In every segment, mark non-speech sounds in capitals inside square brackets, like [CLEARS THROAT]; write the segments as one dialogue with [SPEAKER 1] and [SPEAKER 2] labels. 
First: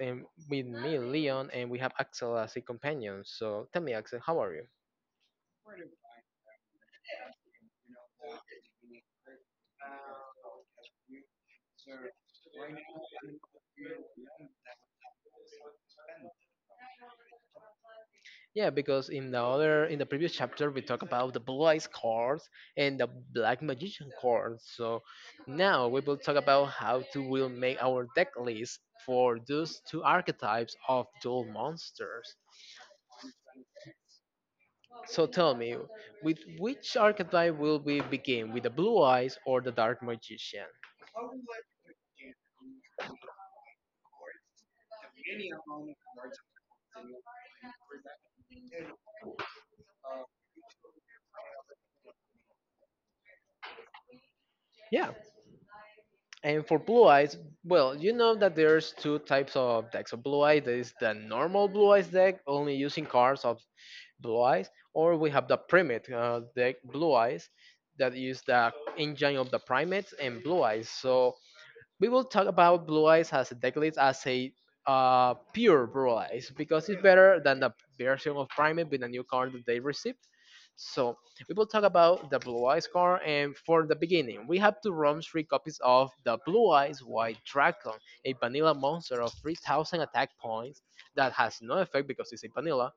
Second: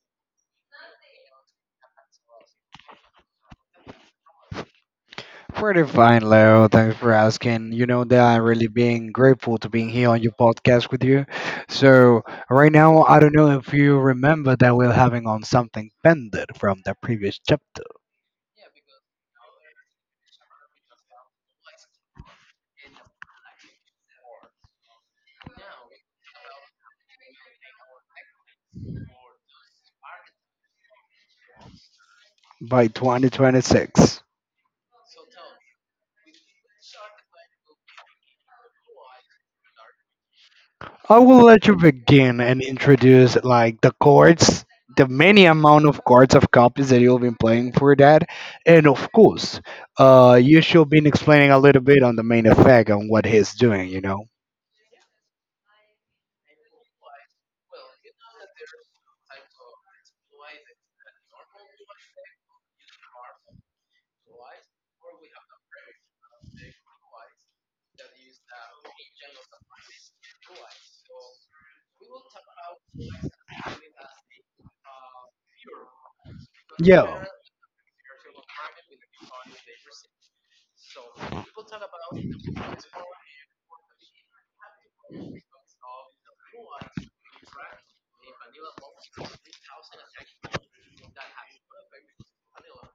[SPEAKER 1] And with me, Leon, and we have Axel as a companion. So tell me, Axel, how are you?
[SPEAKER 2] Pretty fine, Leo. Thanks for asking. You know that I'm really being grateful to being here on your podcast with you. So right now, I don't know if you remember that we're having on something pending from the previous chapter
[SPEAKER 1] Yeah, because in the previous chapter, we talked about the blue eyes cards and the black magician cards. So now we will talk about how to will make our deck list for those two archetypes of dual monsters.
[SPEAKER 2] by 2026.
[SPEAKER 1] So tell me, with which archetype will we begin? With the blue eyes or the dark magician?
[SPEAKER 2] I will let you begin and introduce like the chords, the many amount of chords of copies that you'll be playing for that, and of course, you should be explaining a little bit on the main effect and what he's doing. You know.
[SPEAKER 1] Yeah. And for blue eyes, well, you know that there's two types of decks of blue eyes. There is the normal blue eyes deck, only using cards of blue eyes, or we have the primate deck blue eyes that use the engine of the primates and blue eyes. So we will talk about blue eyes as a deck list as a pure blue eyes because it's
[SPEAKER 2] Yeah.
[SPEAKER 1] better than the version of primate with a new card that they receive. So we will talk about the Blue Eyes card. And for the beginning, we have to run three copies of the Blue Eyes White Dragon, a vanilla monster of 3,000 attack points that has no effect because it's a vanilla.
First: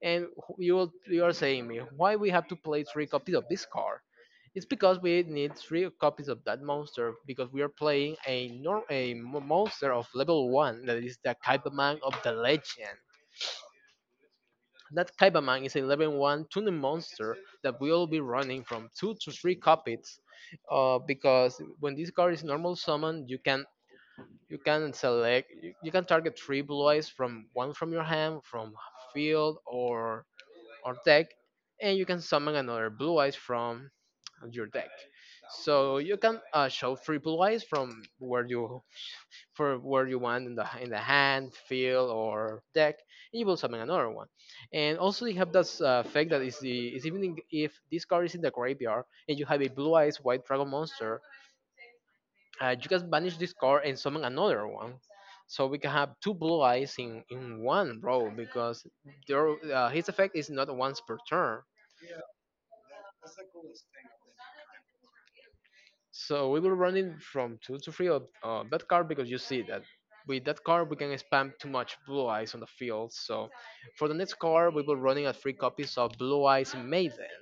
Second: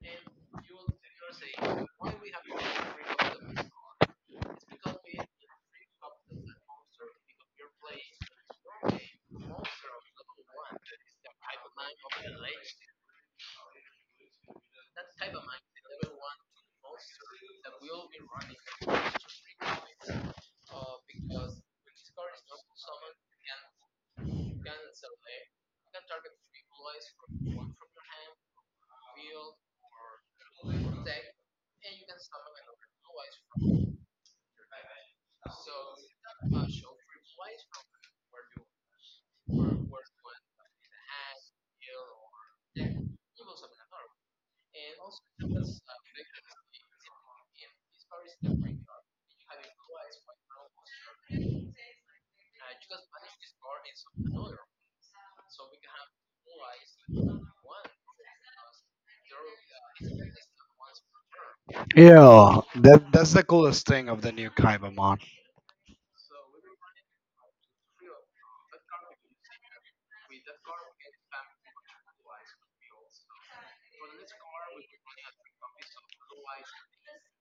[SPEAKER 1] And you are saying me why we have to play three copies of this card? It's because we need three copies of that monster because we are playing a nor- a mo- monster of level one that is the Kaiba Man of the legend. That Kaibaman is a level 1 tuning monster that will be running from 2 to 3 copies. Because when this card is normal summoned, you can select you, you can target 3 blue eyes from your hand, from field or deck, and you can summon another blue eyes from your deck. So you can show 3 blue eyes from where you for where you want in the hand, field, or deck, and you will summon another one. And also you have this effect that is the is even in- if this card is in the graveyard and you have a blue eyes white dragon monster, you can banish this card and summon another one. So we can have two blue eyes in one row because their his effect is not once per turn.
[SPEAKER 2] Yeah, that's the coolest thing of the new Kaibamon.
[SPEAKER 1] So we were running from two to three of that card because you see that with that card we can spam too much blue eyes on the field. So for the next card we were running at three copies of Blue Eyes Maiden.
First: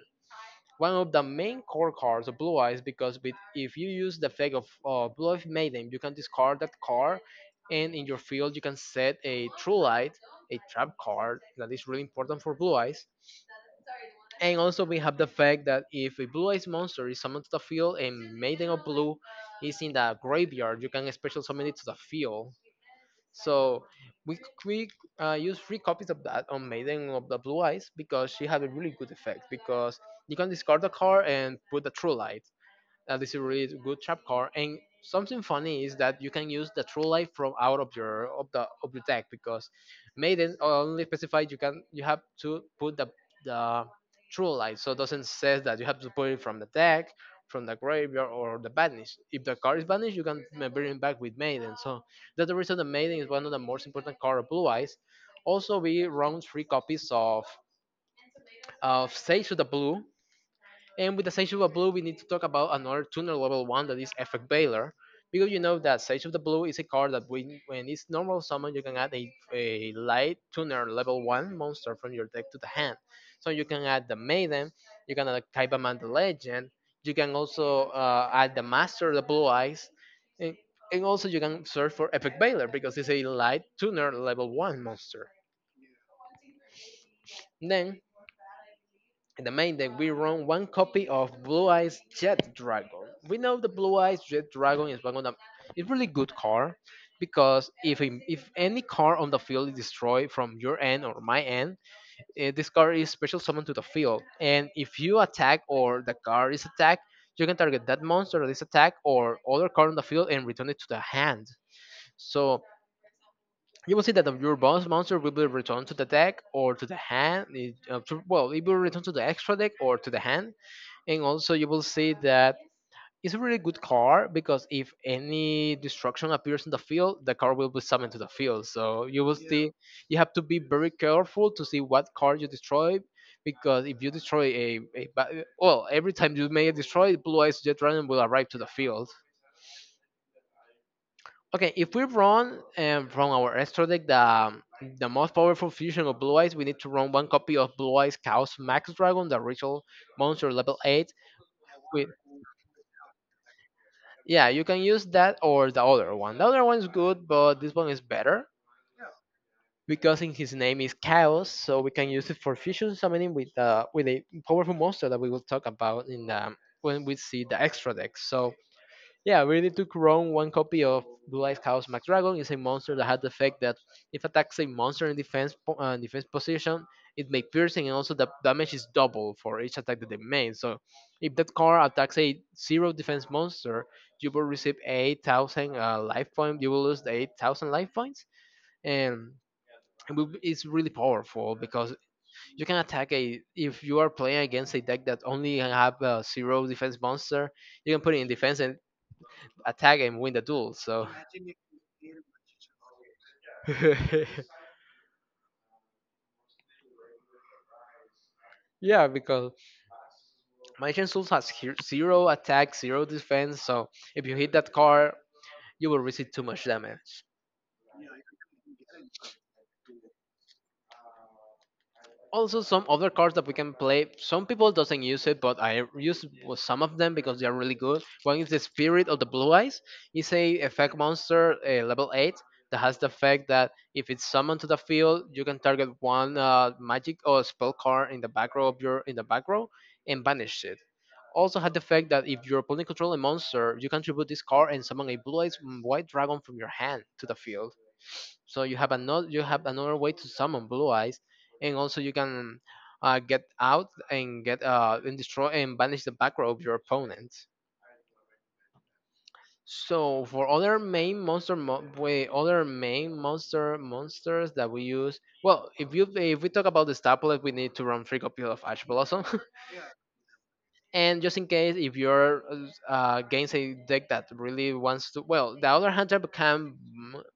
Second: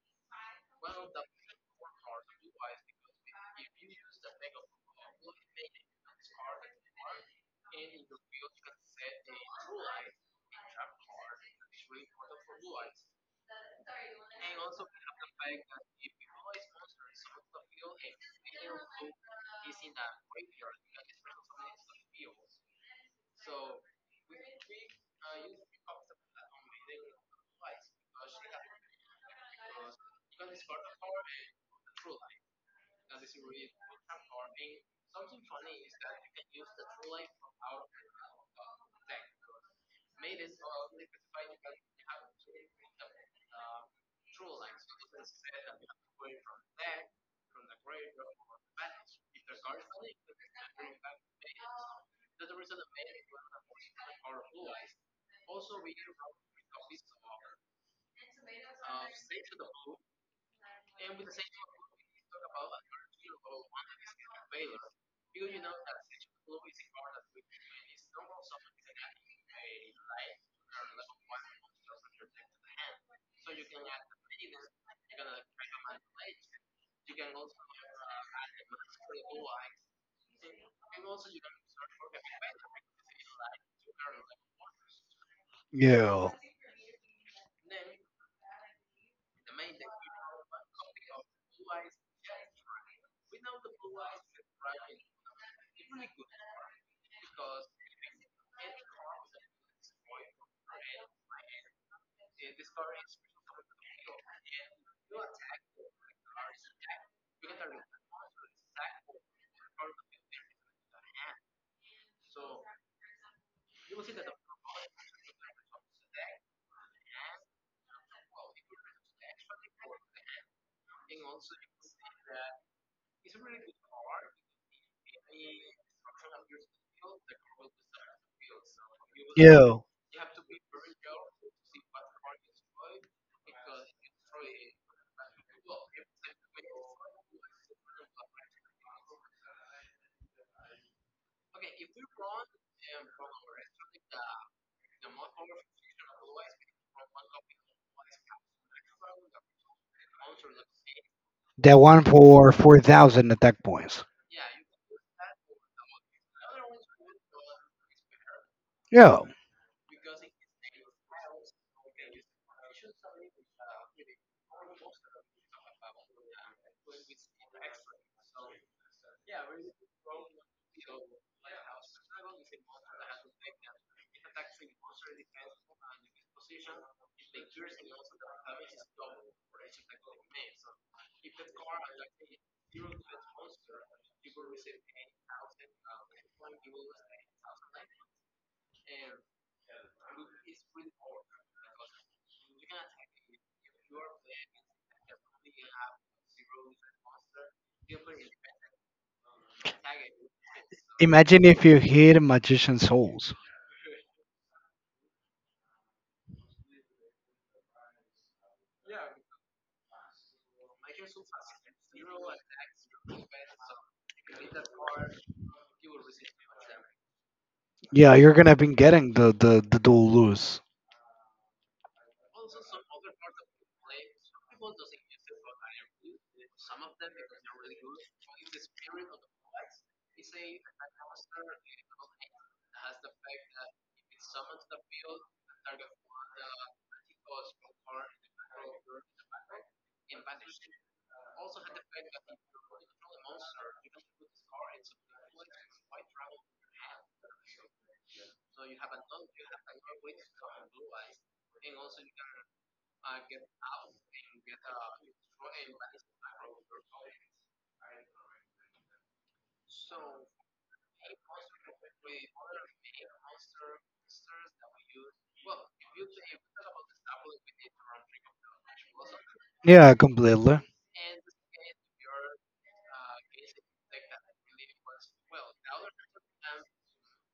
[SPEAKER 1] One of the main core cards of Blue Eyes because if you use the effect of Blue Eyes Maiden you can discard that card and in your field you can set a True Light, a trap card that is really important for Blue Eyes, and also we have the fact that if a blue eyes monster is summoned to the field and Maiden of Blue is in the graveyard, you can special summon it to the field. So we we use three copies of that on Maiden of the Blue Eyes because she had a really good effect because you can discard a card and put the True Light. This is really good trap card. And something funny is that you can use the true life from out of your of your deck because maiden only specified you can you have to put the true life. So it doesn't says that you have to put it from the deck, from the graveyard or the banish. If the card is banished, you can bring it back with maiden. So that's the reason the maiden is one of the most important card of blue eyes. Also, we round three copies of Sage of the Blue. And with the Sage of the Blue, we need to talk about another tuner level one that is Effect Baylor. Because you know that Sage of the Blue is a card that when it's normal summon, you can add a light tuner level one monster from your deck to the hand. So you can add the Maiden, you can add Kaibaman the Legend, you can also add the Master of the Blue Eyes, and, and also you can search for Epic Baylor because it's a light tuner level one monster.
[SPEAKER 2] Yeah.
[SPEAKER 1] Then, in the main deck, we run one copy of Blue Eyes Jet Dragon. We know the Blue Eyes Jet Dragon is one of the it's really good card because if any card on the field is destroyed from your end or my end, this card is special summoned to the field. And if you attack or the card is attacked, you can target that monster that is attacked or other card on the field and return it to the hand. So you will see that your boss monster will be returned to the deck or to the hand. It will return to the extra deck or to the hand. And also you will see that it's a really good card because if any destruction appears in the field, the card will be summoned to the field. So you will see
[SPEAKER 2] Yeah.
[SPEAKER 1] you have to be very careful to see what card you destroy, because if you destroy well every time you may destroy, blue eyes jet dragon will arrive to the field. Okay, if we run from our extra deck the most powerful fusion of Blue Eyes, we need to run one copy of Blue Eyes Chaos Max Dragon, the ritual monster level 8.
[SPEAKER 2] That one
[SPEAKER 1] With,
[SPEAKER 2] for 4,000 attack points.
[SPEAKER 1] yeah, you can use that or the other one. The other one is good, but this one is better
[SPEAKER 2] Yeah.
[SPEAKER 1] because in his name is Chaos, so we can use it for fusion summoning with a powerful monster that we will talk about when we see the extra deck. So, yeah, we need to clone one copy of Blue Eyes House Dragon. It's a monster that has the effect that if attacks a monster in defense defense position, it makes piercing and also the damage is double for each attack that they make. So if that card attacks a zero defense monster, you will receive 8,000 life points. You will lose the 8,000 life points. And it's really powerful because you can attack a if you are playing against a deck that only have a zero defense monster, you can put it in defense and attack and win the duel. So
[SPEAKER 2] Imagine
[SPEAKER 1] [LAUGHS]
[SPEAKER 2] if you hit Magician Souls.
[SPEAKER 1] yeah, because my Souls has zero attack, zero defense. So if you hit that card, you will receive too much damage.
[SPEAKER 2] Yeah, you're gonna be getting the dual lose.
[SPEAKER 1] Also, some other cards that we can play, some people doesn't use it, but I use some of them because they are really good. One is the Spirit of the Blue Eyes. It's a effect monster level 8 that has the effect that if it's summoned to the field, you can target one magic or spell card in the back row of your in the back row and banish it. Also had the effect that if your opponent controls a monster, you can tribute this card and summon a blue eyes white dragon from your hand to the field. So you have another way to summon blue eyes, and also you can get out and get and destroy and banish the back row of your opponent. So for other main monster mo- way other main monster monsters that we use, well, if we talk about the Starplet, we need to run free copy of Ash Blossom.
[SPEAKER 2] Yeah, completely.
[SPEAKER 1] [LAUGHS] And just in case if you're against a deck that really wants to, well, the other hunter can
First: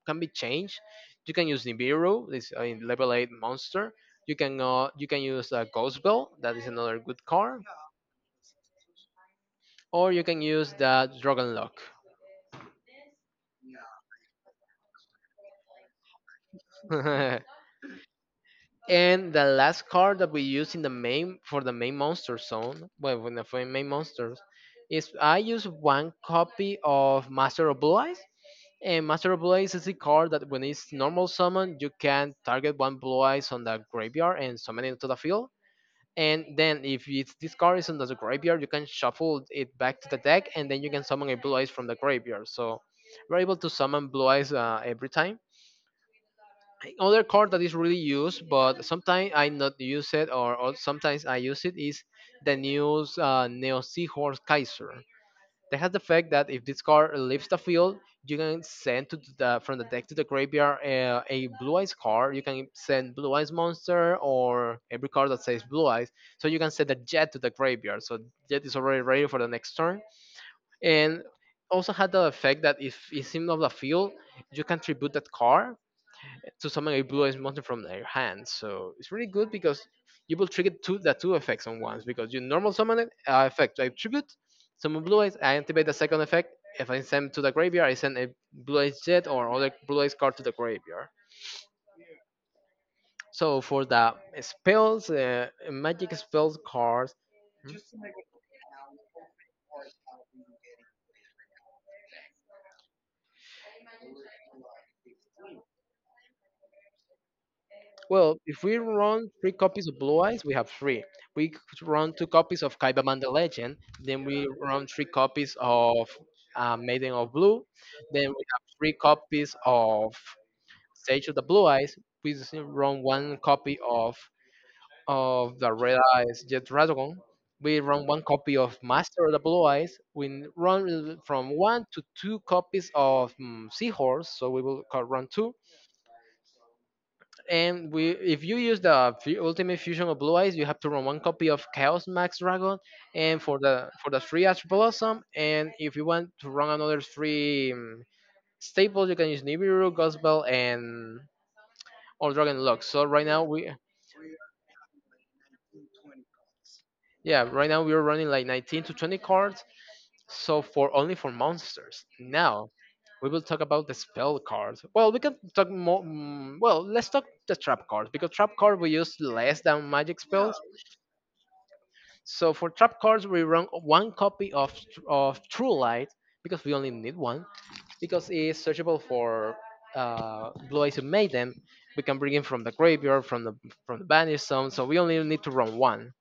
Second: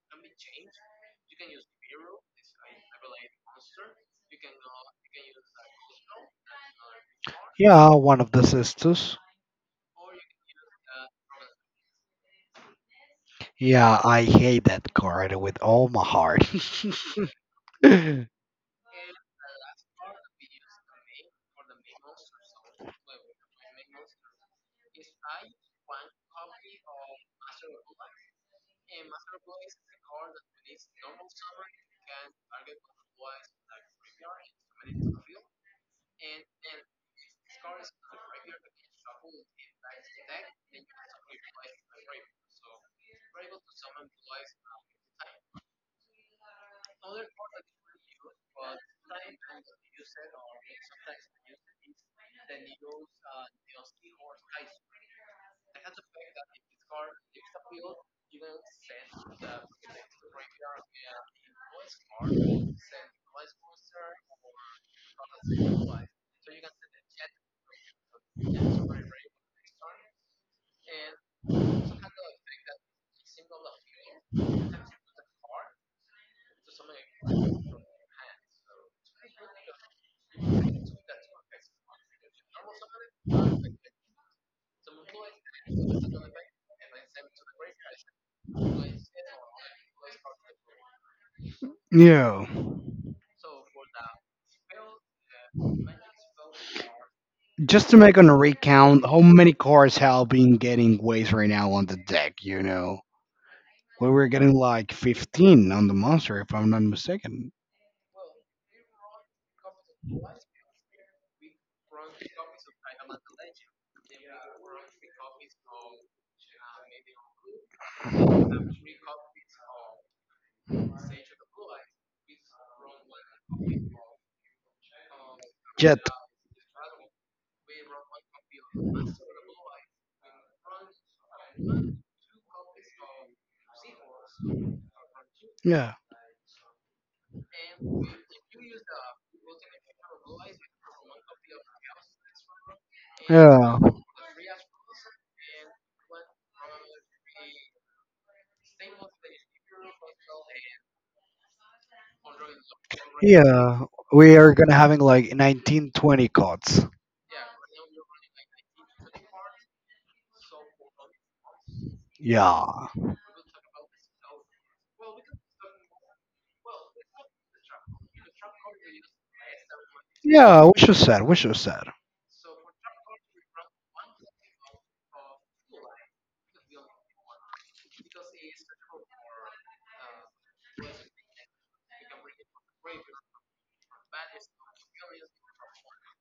[SPEAKER 1] can be changed. You can use Nibiru, this level eight monster. You can use a Ghost Bell, that is another good car,
[SPEAKER 2] Yeah, one of the sisters.
[SPEAKER 1] or you can use the Dragon Lock.
[SPEAKER 2] Yeah, I hate that card with all my heart.
[SPEAKER 1] [LAUGHS] And the last card that we use in the main for the main monster zone, well, when the main monsters, is I use one copy of Master of Blue Eyes. And Master of Blue Eyes is a card that when it's normal summon, you can target one Blue Eyes on the graveyard and summon it to the field. And then if it's this card is on the graveyard, you can shuffle it back to the deck, and then you can summon a blue eyes from the graveyard. So we're able to summon blue eyes every time. Another card that is really used, but sometimes I not use it, or sometimes I use it, is the new Neo Seahorse Kaiser. That has the fact that if this card leaves the field, you can send to the from the deck to the graveyard a blue eyes card. You can send blue eyes monster or every card that says blue eyes. So you can send a jet to the graveyard. So jet is already ready for the next turn. And also had the effect that if it's in of the field, you can tribute that card to summon a blue ice mountain from their hand. So it's really good because you will trigger two effects on once because you normal summon it, effect I tribute, summon blue eyes, I activate the second effect. If I send to the graveyard, I send a blue eyes jet or other blue eyes card to the graveyard.
[SPEAKER 2] [LAUGHS] Yeah.
[SPEAKER 1] So for the spells, magic spells cards. Mhm.
[SPEAKER 2] Just to make on a recount, how many cards have been getting waste right now on the deck, you know? We were getting like 15 on the monster, if I'm not mistaken.
[SPEAKER 1] Well, if we run three copies of Blue Eyes, we have three. We could run two copies of Kaibaman the Legend, then we run three copies of Maiden of Blue, then we have three copies of Sage of the Blue Eyes. We just run one copy of the Red
[SPEAKER 2] Jet.
[SPEAKER 1] Eyes Jet Dragon. We run one copy of Master of the Blue Eyes. We run from one to two copies of Seahorse, so we will run two,
[SPEAKER 2] Yeah.
[SPEAKER 1] and if you use the ultimate fusion of Blue Eyes, you have to run one copy of Chaos Max Dragon, and for
[SPEAKER 2] Yeah.
[SPEAKER 1] the three Astro Blossom. And if you want to run another three staples, you can use Nibiru, Gospel, and or Dragon Lock.
[SPEAKER 2] Yeah. We are gonna having like 19, 20 cards.
[SPEAKER 1] Yeah, right now we are running like 19 to 20 cards. So for only for monsters.
[SPEAKER 2] Yeah.
[SPEAKER 1] Now we will talk about the spell cards. Well, we can talk more. Well, let's talk the trap cards because trap card we use less than magic spells.
[SPEAKER 2] Yeah, which is sad, which is sad.
[SPEAKER 1] So for trap cards, we run one copy of True Light because we only need one because it's searchable for Blue Eyes Maiden. We can bring it from the graveyard, from the banished zone. So we only need to run one.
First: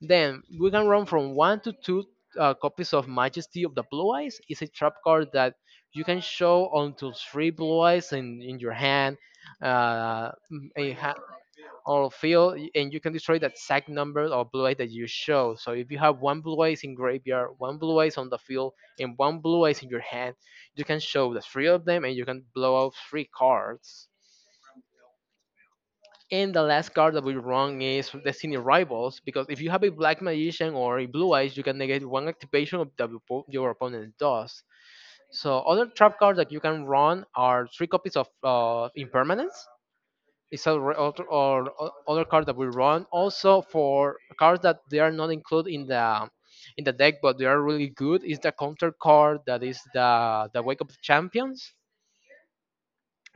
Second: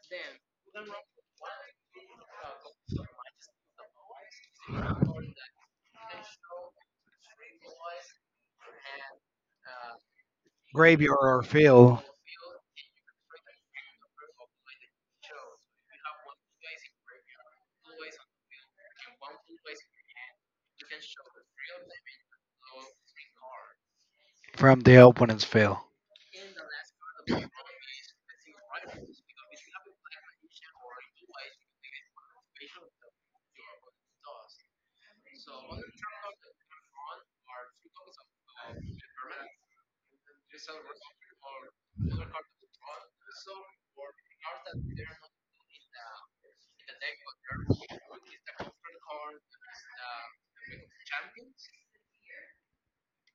[SPEAKER 1] Then we can run from one to two copies of Majesty of the Blue Eyes. It's a trap card that you can show onto three Blue Eyes in your hand. Uh, m- eh, ha-
[SPEAKER 2] Graveyard or field.
[SPEAKER 1] on field and you can destroy that exact number of blue eyes that you show. So if you have one blue eyes in graveyard, one blue eyes on the field, and one blue eyes in your hand, you can show the three of them and you can blow out three cards.
[SPEAKER 2] From the opponent's field.
[SPEAKER 1] And the last card that we run is Destiny Rivals, because if you have a black magician or a blue eyes, you can negate one activation of the your opponent does. So other trap cards that you can run are three copies of Impermanence. It's a other card that we run. Also, for cards that they are not included in the deck, but they are really good, is the counter card that is the Wake Up Champions.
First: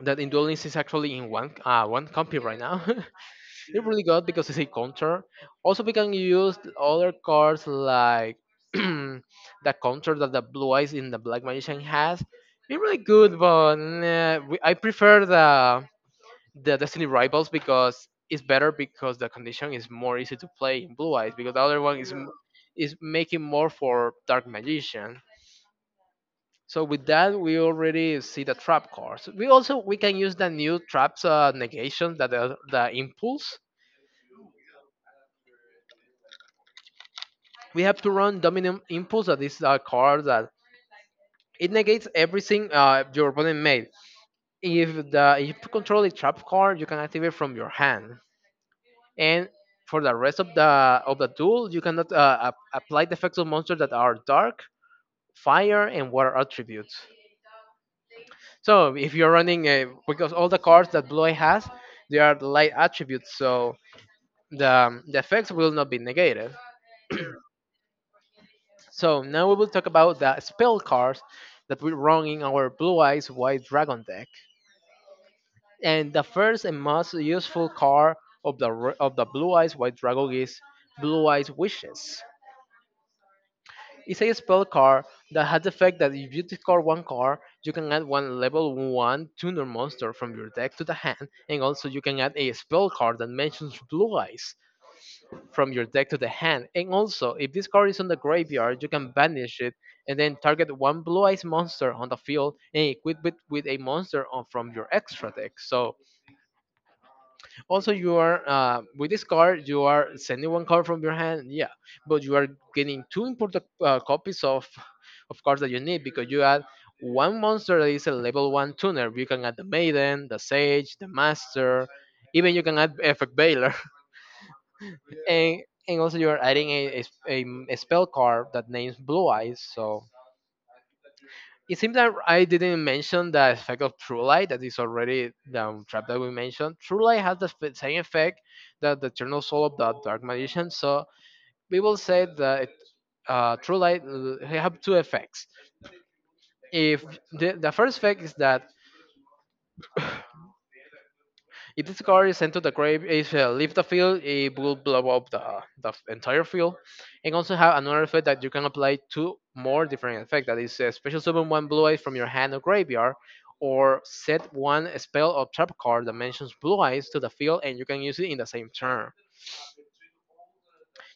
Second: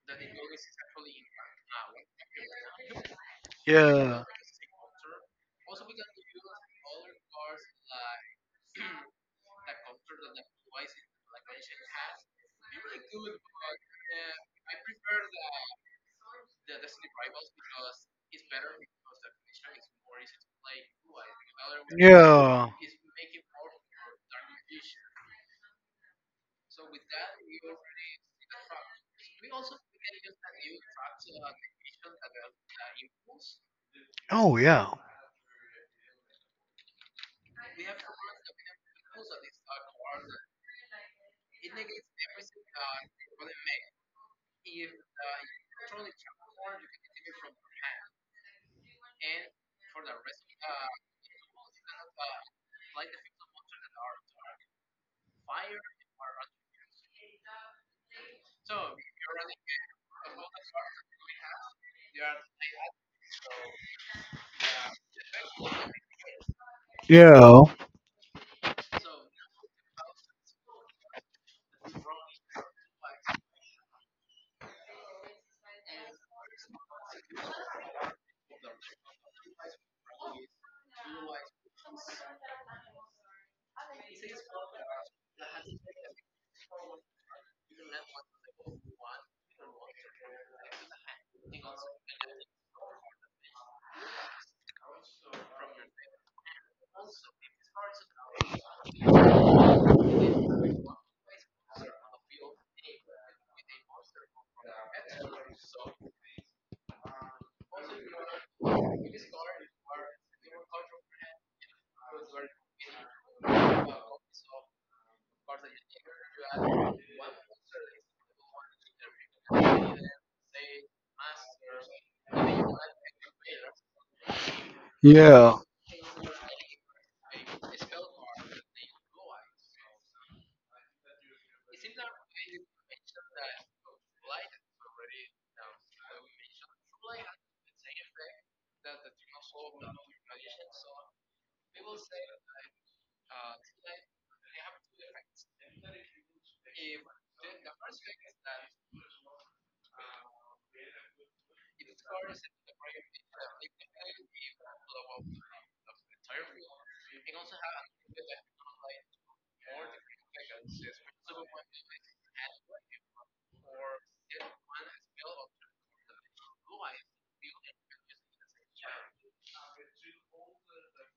[SPEAKER 1] That in Duel Links is actually in one one copy right now. [LAUGHS] It's really good
[SPEAKER 2] Yeah.
[SPEAKER 1] because it's a counter. Also, we can use other cards like [CLEARS THROAT] that counter that the blue eyes in the black magician has be really good, but nah, I prefer the destiny rivals because it's better because the condition is more easy to play in blue eyes because the other one is
[SPEAKER 2] Yeah.
[SPEAKER 1] is making more for dark magician. So with that we already see the trap cards. We also we can use the new traps negation that the impulse.
[SPEAKER 2] Oh yeah.
[SPEAKER 1] We have to run dominant impulse, that is a card that it negates everything your opponent made. If the if you control the trap card, you can activate from your hand, and for the rest of the duel, you cannot apply the effects of monsters that are dark, fire, and water attributes. So if you're running a because all the cards that Bloy has, they are light attributes, so the effects will not be negated.
[SPEAKER 2] Yeah,
[SPEAKER 1] So now we will talk about the spell cards that we run in our Blue Eyes White Dragon deck. And the first and most useful card of the of the Blue Eyes White Dragon is Blue Eyes Wishes. It's a spell card that has the effect that if you discard one card, you can add one level 1 tuner monster from your deck to the hand, and also you can add a spell card that mentions Blue Eyes from your deck to the hand. And also, if this card is on the graveyard, you can banish it and then target one Blue Eyes monster on the field and equip it with a monster from your extra deck. So also you are with this card you are sending one card from your hand, yeah, but you are getting two important copies of cards that you need because you add one monster that is a level one tuner. You can add the maiden, the sage, the master, even you can add effect Baylor. [LAUGHS]
[SPEAKER 2] yeah.
[SPEAKER 1] And also you are adding a, s- a m- a spell card that names blue eyes. So it seems that I didn't mention the effect of True Light that is already the trap that we mentioned. True Light has the same effect that the Eternal Soul of the Dark Magician. So we will say that True Light have two effects. If the first effect is that [LAUGHS] if this car is sent to the grave, if leave the field, it will blow up entire field. And also have another effect that you can apply to more different effects. That is a special summon one blue eyes from your hand or graveyard, or set one spell or trap card that mentions blue eyes to the field, and you can use it in the same turn.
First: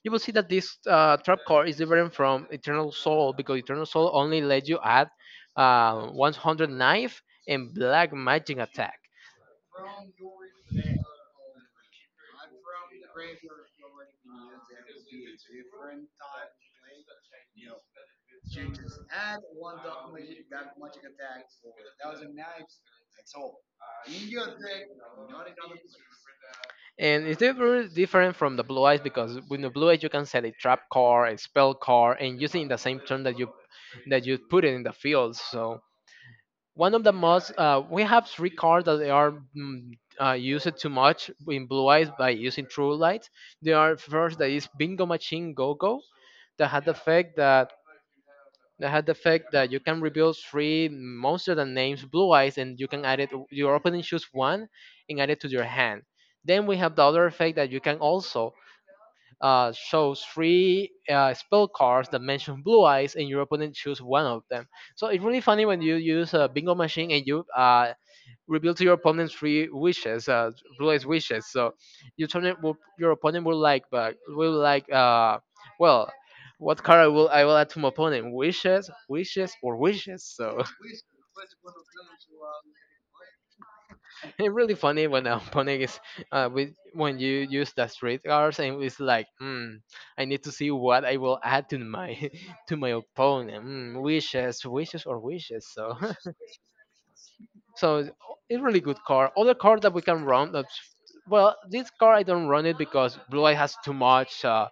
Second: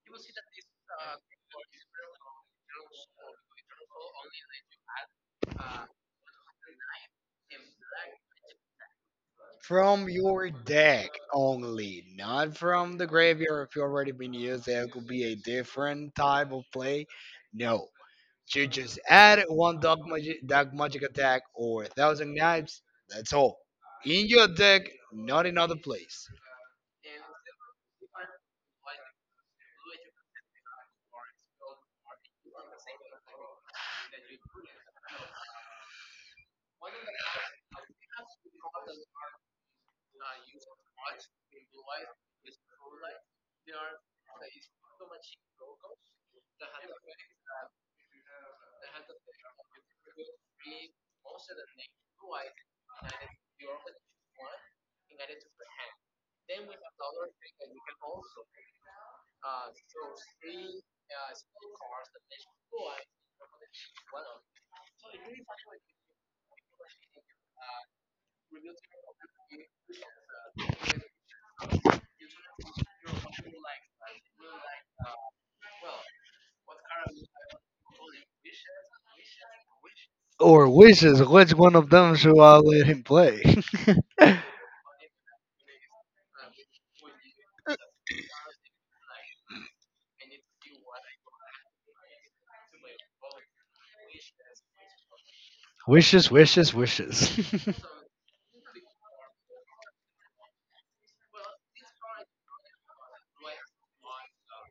[SPEAKER 1] You will see that this trap card is different from Eternal Soul because Eternal Soul only lets you add 100 knife and black magic attack.
[SPEAKER 2] From your deck only, not from the graveyard. If you already been used, that could be a different type of play. No, you just add one dark magic attack or a thousand knives. That's all in your deck, not in other place.
[SPEAKER 1] And it's different from the blue eyes because with the blue eyes you can set a trap card, a spell card, and using the same turn that you put it in the field. So one of the most we have three cards that they are used too much in blue eyes by using true light. They are first that is Bingo Machine Go Go that had the effect that you can reveal three monsters that names blue eyes and you can add it, your opponent choose one and add it to your hand. Then we have the other effect that you can also shows three spell cards that mention blue eyes, and your opponent choose one of them. So it's really funny when you use a bingo machine and you reveal to your opponent three wishes, blue eyes wishes. So your opponent will like, but will like, well, what card I will add to my opponent? Wishes, wishes, or wishes. So.
[SPEAKER 2] Or
[SPEAKER 1] [LAUGHS]
[SPEAKER 2] wishes, which one of them should I let him play? [LAUGHS]
[SPEAKER 1] It's really funny when a opponent is with when you use the street cars and it's like, I need to see what I will add to my [LAUGHS] to my opponent, wishes, wishes, or wishes. So
[SPEAKER 2] Wishes, wishes, wishes.
[SPEAKER 1] [LAUGHS]
[SPEAKER 2] [LAUGHS]
[SPEAKER 1] so it's really good car. Other car that we can run. This car I don't run it because Blue Light has too much uh,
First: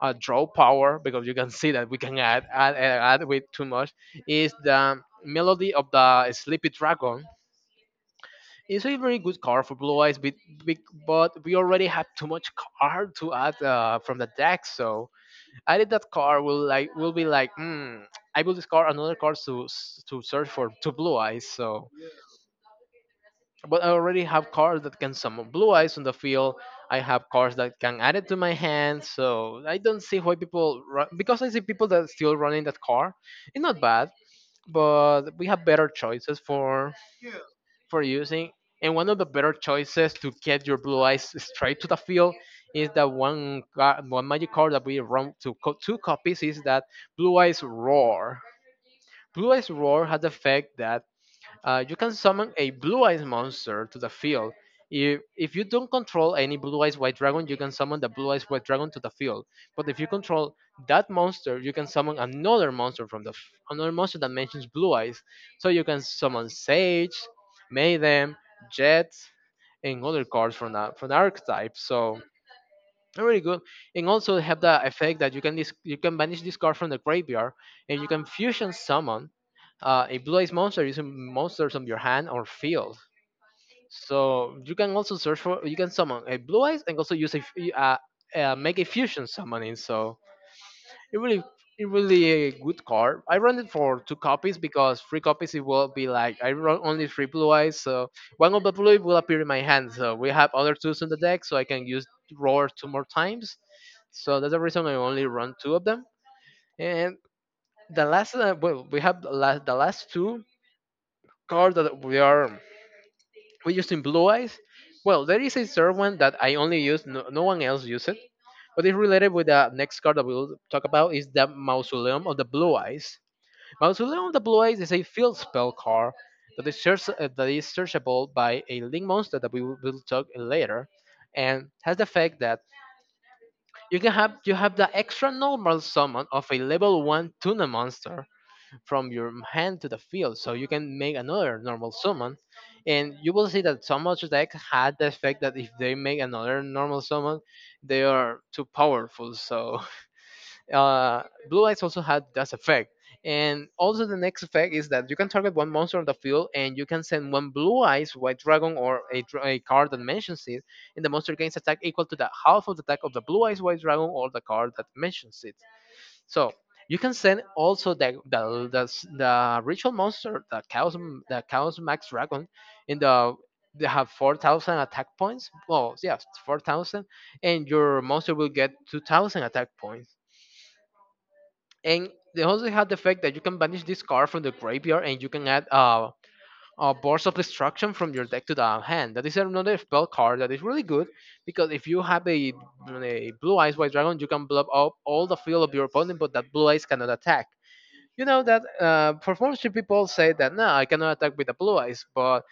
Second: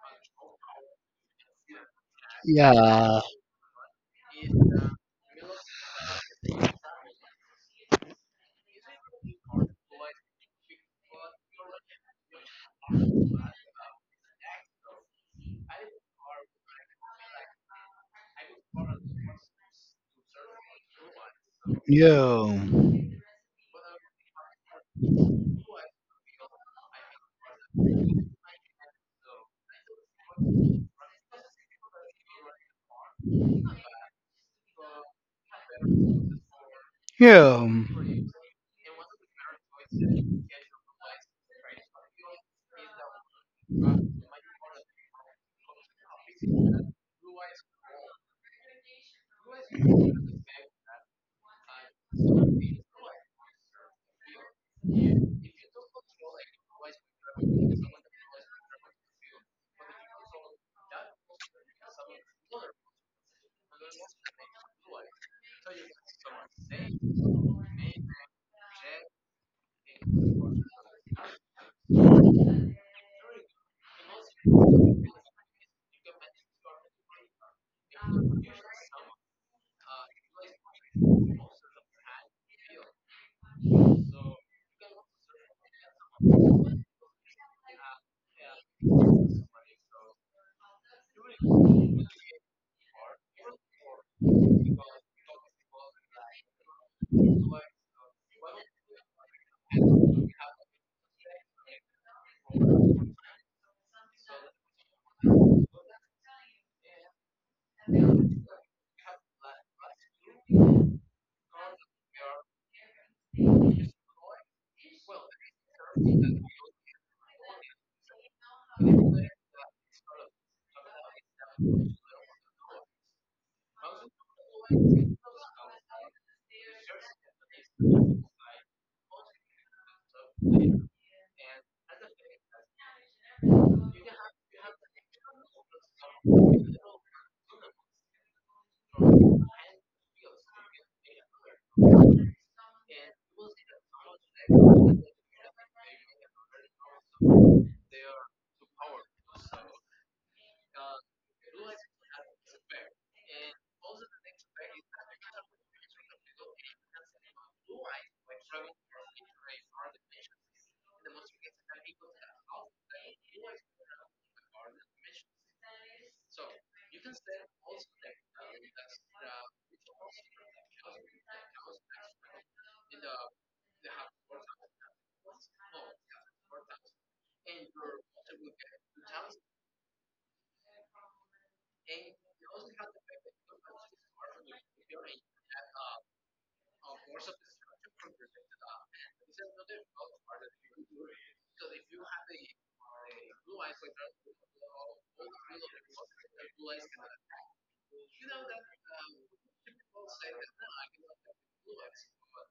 [SPEAKER 1] uh, draw power because you can see that we can
[SPEAKER 2] Yeah,
[SPEAKER 1] add with too much. Is the melody of the Sleepy Dragon. It's a very good car for Blue Eyes, but we already have too much car to add from the deck. So added that car will be like, hmm, I will discard another card to search for to Blue Eyes. So
[SPEAKER 2] yeah,
[SPEAKER 1] but I already have cars that can summon blue eyes on the field. I have cars that can add it to my hand. So I don't see why people run. Because I see people that still running that car. It's not bad, but we have better choices
[SPEAKER 2] yeah.
[SPEAKER 1] for using. And one of the better choices to get your blue eyes straight to the field is that one one magic card that we run to two copies is that blue eyes roar. Blue eyes roar has the effect that you can summon a blue eyes monster to the field. If you don't control any blue eyes white dragon, you can summon the blue eyes white dragon to the field. But if you control that monster, you can summon another monster another monster that mentions blue eyes. So you can summon Sage, Maiden, Jet, and other cards from the archetype. So they're really good, and also have the effect that you can banish this card from the graveyard, and you can fusion summon a blue eyes monster using monsters on your hand or field. So you can also search for you can summon a blue eyes and also make a fusion summoning. So it really it really a good card. I run it for two copies because three copies it will be like I run only three blue eyes, so one of the blue will appear in my hand. So we have other twos in the deck, so I can use roar two more times. So that's the reason I only run two of them. And the last well we have the last two car that we used in Blue Eyes. Well, there is a third one that I only use. No, no one else use it. But it's related with the next card that we'll talk about is the Mausoleum of the Blue Eyes. Mausoleum of the Blue Eyes is a field spell card that that is searchable by a link monster that we will talk later, and has the effect that you have the extra normal summon of a level one tuna monster from your hand to the field so you can make another normal summon, and you will see that some other deck had the effect that if they make another normal summon they are too powerful. So [LAUGHS] uh, blue lights also had that effect. And also the next effect is that you can target one monster on the field and you can send one blue eyes white dragon or a card that mentions it, and the monster gains attack equal to the half of the attack of the blue eyes white dragon or the card that mentions it. So you can send also the ritual monster, the chaos max dragon in the they have 4,000 attack points. Well, yes, 4,000, and your monster will get 2,000 attack points. And they also have the fact that you can banish this card from the graveyard and you can add a Burst of Destruction from your deck to the hand. That is another spell card that is really good because if you have a Blue Eyes White Dragon, you can block up all the field of your opponent, but that Blue Eyes cannot attack. You know that performance people say that no, I cannot attack with the Blue Eyes, but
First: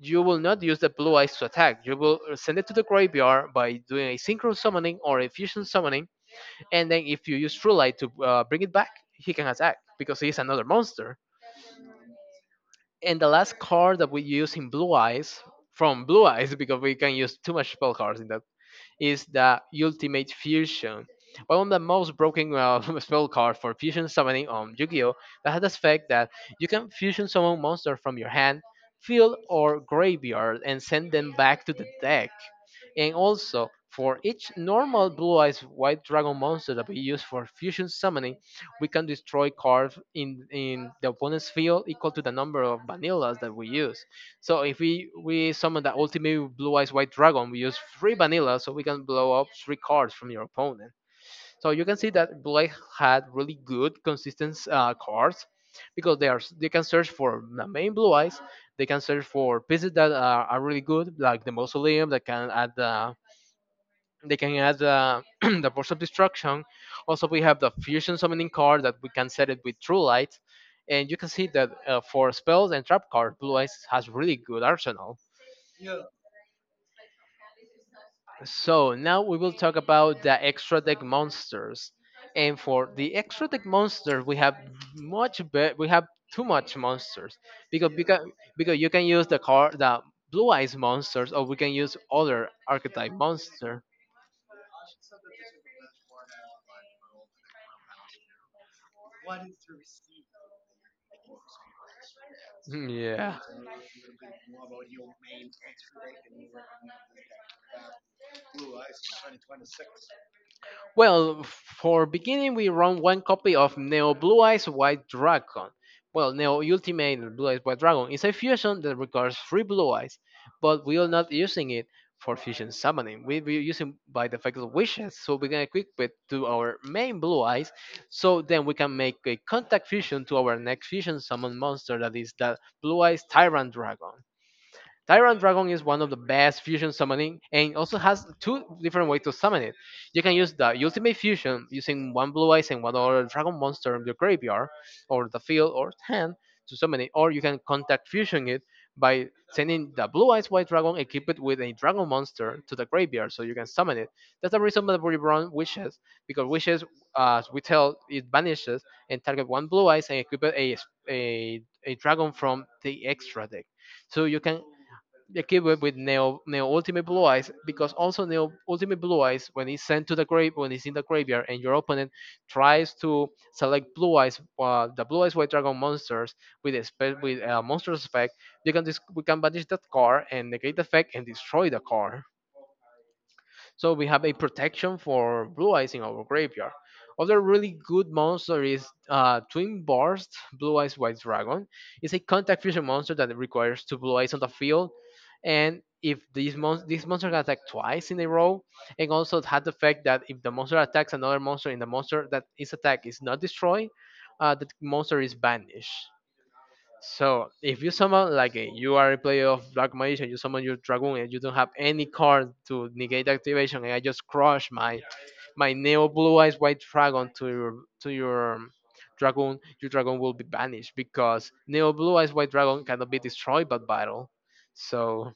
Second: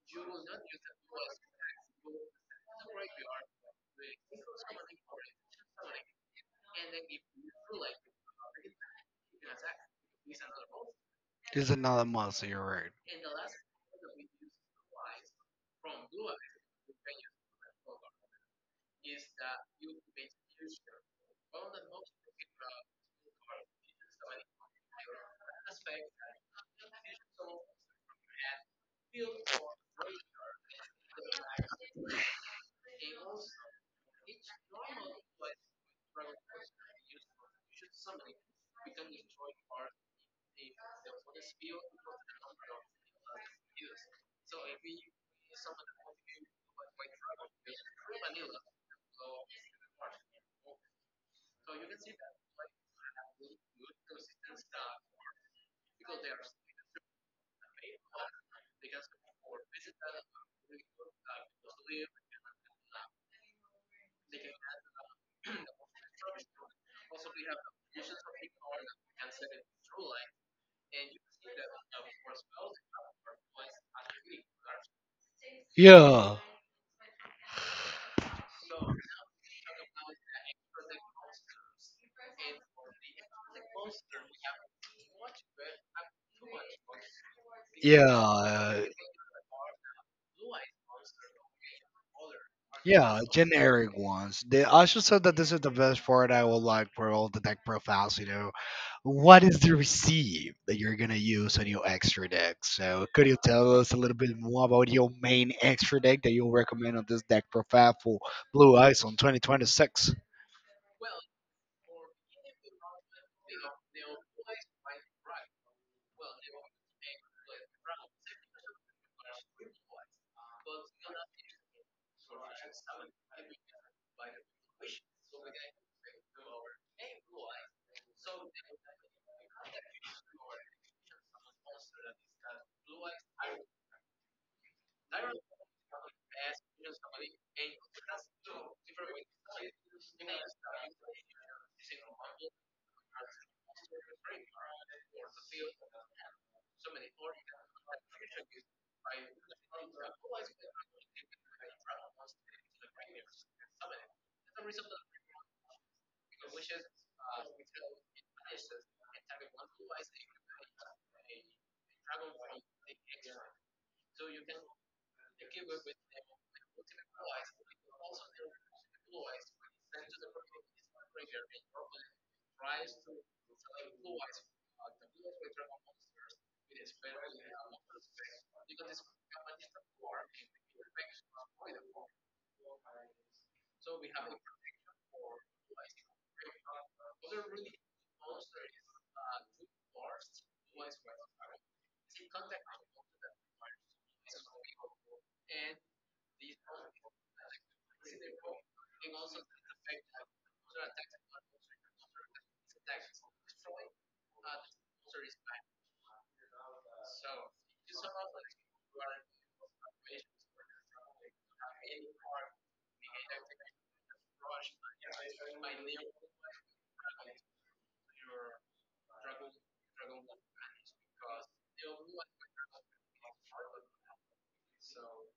[SPEAKER 1] you will not use the Blue Eyes to attack. You will send it to the graveyard by doing a Synchro Summoning or a Fusion Summoning, and then if you use True Light to bring it back, he can attack because he's another monster.
[SPEAKER 2] It's another monster, you're right.
[SPEAKER 1] And the last card that we use in Blue Eyes from Blue Eyes [LAUGHS] because we can use too much spell cards in that is the Ultimate Fusion, one of the most broken [LAUGHS] spell cards for fusion summoning on Yu-Gi-Oh! That has the effect that you can fusion summon monsters from your hand, field, or graveyard and send them back to the deck. And also, for each normal blue eyes white dragon monster that we use for fusion summoning, we can destroy cards in the opponent's field equal to the number of vanillas that we use. So if we summon the ultimate blue eyes white dragon, we use three vanilla so we can blow up three cards from your opponent. So you can see that Blake had really good consistent cards because they can search for the main blue eyes. They can search for pieces that are really good, like the mausoleum that can add the they can add [CLEARS THROAT] the force of destruction. Also, we have the fusion summoning card that we can set it with True Light, and you can see that for spells and trap cards, Blue Eyes has really good arsenal.
[SPEAKER 2] Yeah,
[SPEAKER 1] So now we will talk about the extra deck monsters. And for the extra deck monsters, we have we have too much monsters because
[SPEAKER 2] yeah,
[SPEAKER 1] because because you can use the car the blue eyes monsters or we can use other archetype
[SPEAKER 2] yeah.
[SPEAKER 1] monster.
[SPEAKER 2] Generic ones. I should say that this is the best part I will like for all the deck profiles, you know. What is the receipt that you're gonna use on your extra deck?
[SPEAKER 1] [LAUGHS]
[SPEAKER 2] So could you
[SPEAKER 1] Yeah.
[SPEAKER 2] tell us a little bit more about your main extra deck that you'll recommend on this deck profile for Blue Eyes on 2026?
[SPEAKER 1] Well, for beginning, we run one copy of Neo Blue Eyes White Dragon. Well, Neo Ultimate Blue Eyes White Dragon is a fusion that requires three Blue Eyes, but we are not using it for fusion summoning. We using by the fact of wishes, so we can equip it to our main Blue Eyes, so then we can make a contact fusion to our next fusion summon monster that is the Blue Eyes Tyrant Dragon. Tyrant Dragon is one of the best fusion summoning and also has two different ways to summon it. You can use the ultimate fusion using one blue eyes and one other dragon monster in your graveyard or the field or hand to summon it, or you can contact fusion it by sending the blue eyes white dragon and keep it with a dragon monster to the graveyard so you can summon it. That's the reason that Reborn wishes, because wishes, as we tell, it vanishes and target one blue eyes and equip it a dragon from the extra deck so you can equipped with Neo Ultimate Blue Eyes because also Neo Ultimate Blue Eyes when he's sent to the grave when he's in the graveyard and your opponent tries to select Blue Eyes the Blue Eyes White Dragon monsters with a monster's effect. We can banish that card and negate the effect and destroy the card. So we have a protection for blue eyes in our graveyard. Other really good monster is Twin Burst, Blue Eyes White Dragon. It's a contact fusion monster that requires two blue eyes on the field. And if this monster can attack twice in a row, and also it had the fact that if the monster attacks another monster in the monster that its attack is not destroyed, the monster is banished. So if you summon you are a player of Black Magician, you summon your dragoon and you don't have any card to negate activation, and I just crush my neo blue eyes white dragon to your dragoon, your dragon will be banished because neo blue eyes white dragon cannot be destroyed by battle. So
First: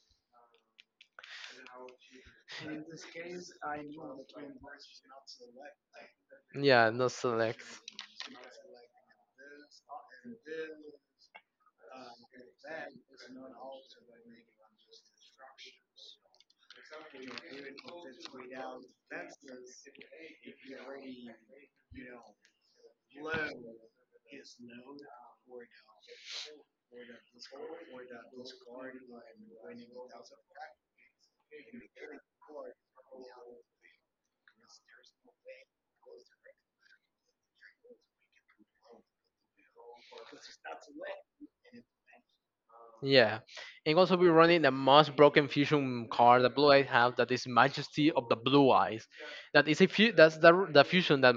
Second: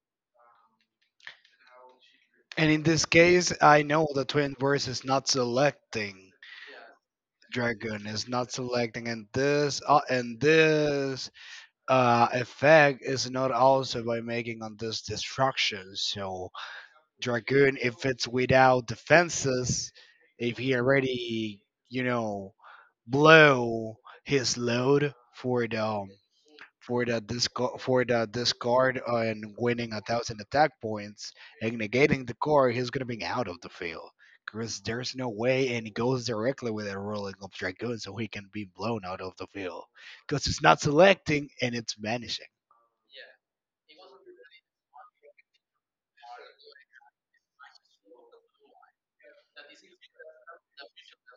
[SPEAKER 2] And in this case, I know the Twin Verse is not selecting
[SPEAKER 1] yeah, no select.
[SPEAKER 2] Dragon, is not selecting and this, effect is not also by making on this destruction. So Dragoon, if it's without defenses, if he already you know blow his load for the for the discard and winning a thousand attack points and negating the card, he's gonna be out of the field. Cause there's no way, and he goes directly with a rolling of dragoon, so he can be blown out of the field. Cause it's not selecting and it's vanishing
[SPEAKER 1] Yeah, and also we're running the most broken fusion card that Blue Eyes have. That is Majesty of the Blue Eyes. That is a few. That's the fusion that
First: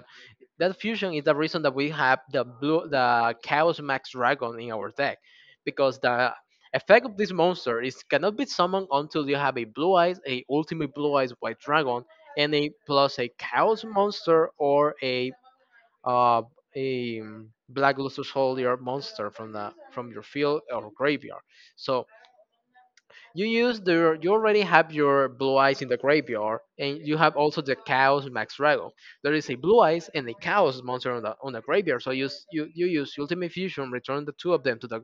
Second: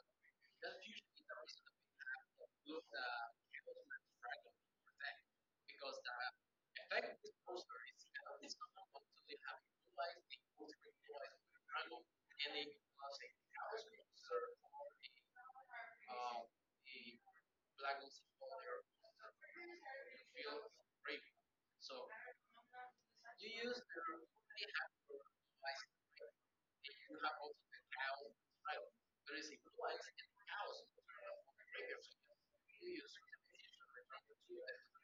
[SPEAKER 1] that fusion is the reason that we have the Chaos Max Dragon in our deck, because the effect of this monster is cannot be summoned until you have a Blue Eyes, a Ultimate Blue Eyes White Dragon, and a plus a Chaos Monster or uh, a black lustrous soldier monster from the from your field or graveyard. So you use the you already have your blue eyes in the graveyard, and you have also the chaos max dragon. There is a blue eyes and a chaos monster on the graveyard. So you use ultimate fusion, return the two of them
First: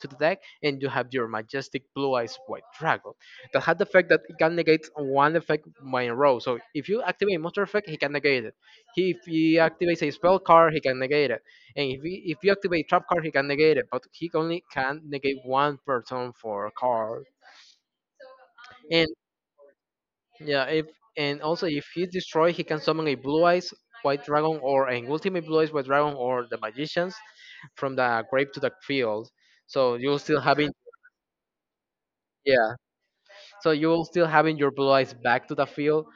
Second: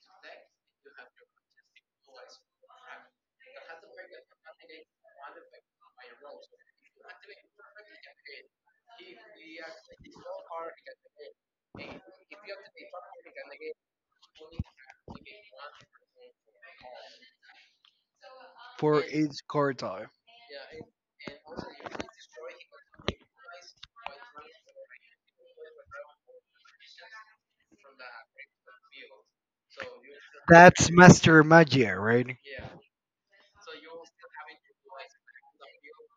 [SPEAKER 1] to the deck, and you have your majestic blue-eyes white dragon that has the effect that it can negate one effect by in a row. So if you activate a monster effect, he can negate it. If he activates a spell card, he can negate it, and if you activate trap card, he can negate it. But he only can negate one person for a card.
[SPEAKER 2] for
[SPEAKER 1] And
[SPEAKER 2] each card type.
[SPEAKER 1] yeah, if and also if he destroys, he can summon a blue eyes white dragon or an ultimate blue eyes white dragon or the magicians from the grave to the field. So you'll still have,
[SPEAKER 2] That's Master Magia, right?
[SPEAKER 1] yeah, so you will still having your blue eyes back to the field.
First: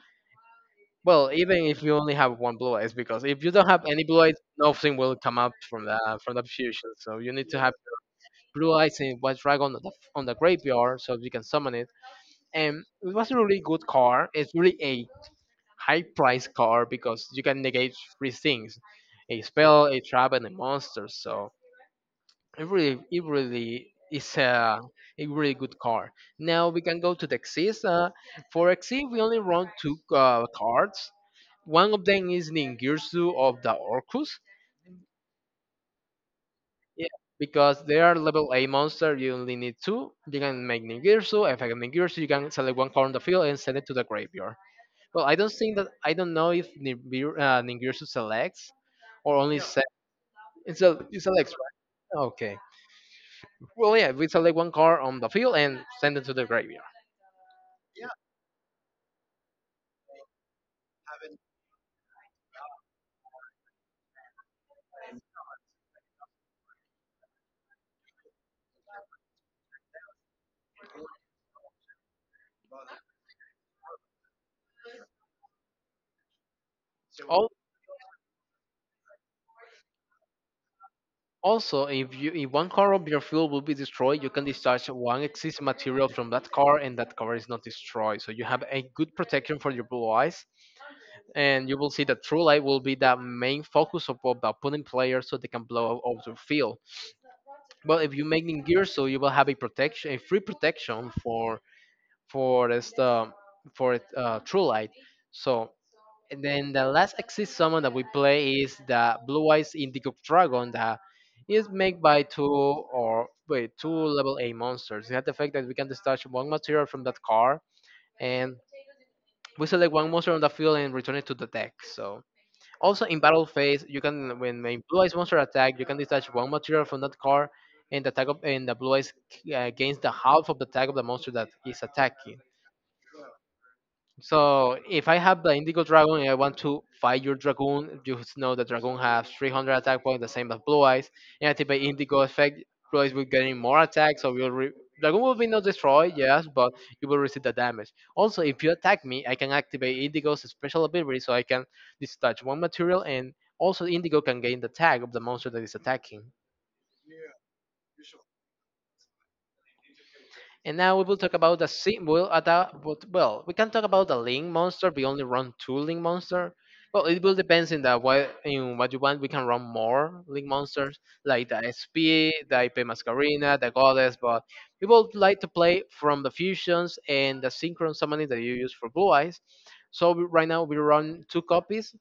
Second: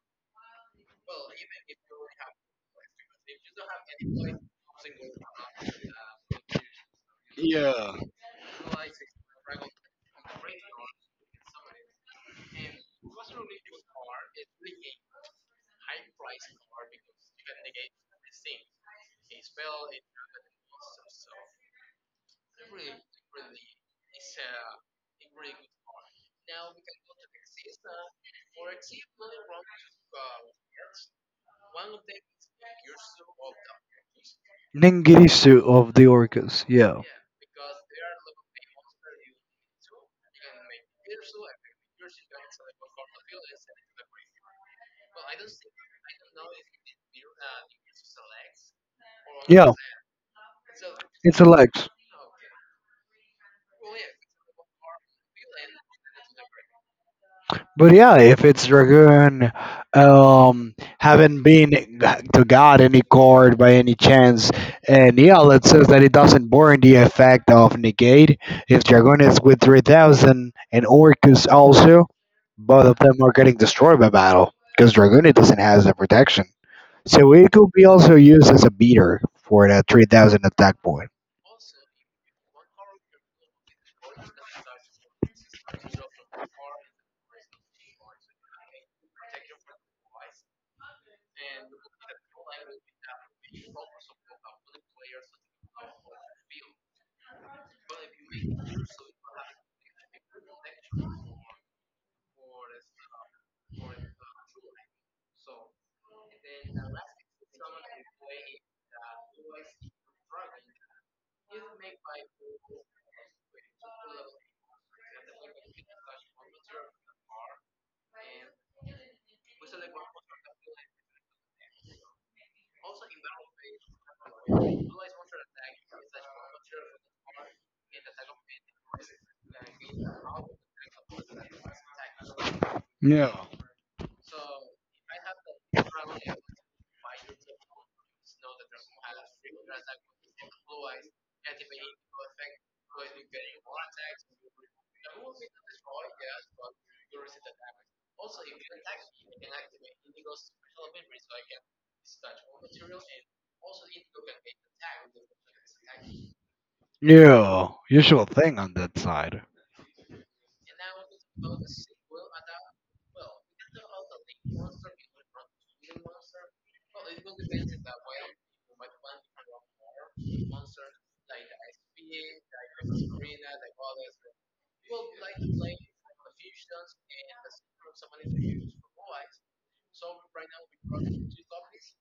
[SPEAKER 1] Well, even if you only have one blue eyes, because if you don't have any blue eyes, nothing will come up from the fusion. So you need to have
[SPEAKER 2] Yeah.
[SPEAKER 1] blue eyes in White Dragon on the graveyard so you can summon it. And it was a really good card. It's really a high price card because you can negate three things: a spell, a trap, and a monster. So it really is a really good car. Now we can go to the XYZ. For XYZ we only run two cards. One of them is Ningirsu of the Orcus.
[SPEAKER 2] Ningirisu of the Orcas. Yeah.
[SPEAKER 1] Yeah, Because they are level A monster. You only need two. You can make Ningirsu. If I can Ningirsu, you can select one card on the field and send it to the graveyard. I don't know if Ningirsu selects or only
[SPEAKER 2] Yeah.
[SPEAKER 1] se- it
[SPEAKER 2] It's a
[SPEAKER 1] selects.
[SPEAKER 2] leg.
[SPEAKER 1] Right, okay. Well, we select one card on the field and send it to the graveyard.
[SPEAKER 2] But yeah, if it's Dragoon, um, haven't been to God any chord by any chance, and yeah, let's say that it doesn't burn the effect of negate. If Dragoon is with 3,000 and Orcus also, both of them are getting destroyed by battle because Dragoon doesn't have the protection. So
[SPEAKER 1] Al-
[SPEAKER 2] it could be also used as a beater for that 3,000 attack point.
[SPEAKER 1] Also, if you if one car of your fuel will be destroyed, you can discharge one existing material from that car, and that car is not destroyed. So you have a good protection for your blue eyes, and you will see that true light will be the main focus of the opponent player, so they can blow up the field. But if you make in gear, so you will have a protection, a free protection for this the for True Light. So and then the last exit summon that we play is the Blue Eyes Indigo Dragon that is made by two, or wait, two level A monsters. It has the effect that we can discharge one material from that card and we select one monster on the field and return it to the deck. So also in battle phase, you can, when a blue eyes monster attack, you can detach one material from that card, and the blue eyes gains the half of the attack of the monster that is attacking.
[SPEAKER 2] Yeah,
[SPEAKER 1] So if I have the Indigo Dragon and I want to fight your Dragoon, you just know the Dragoon has 300 attack points, the same as Blue Eyes. And activate Indigo effect, Blue Eyes will getting more attacks, so Dragoon will be not destroyed, yes, but you will receive the damage. Also, if you attack me, I can activate Indigo's special ability, so I can discharge one material, and also Indigo can gain the tag of the monster that is attacking.
[SPEAKER 2] yeah, usual thing on that side.
[SPEAKER 1] And now we will talk about the symbol. At the, but, well, We can talk about the link monster. We only run two link monster. Well, it will depends in the what in what you want. We can run more link monsters like the SP, the IP Mascarina, the Goddess. But we would like to play from the fusions and the synchron summoning that you use for Blue Eyes. So right now we run two copies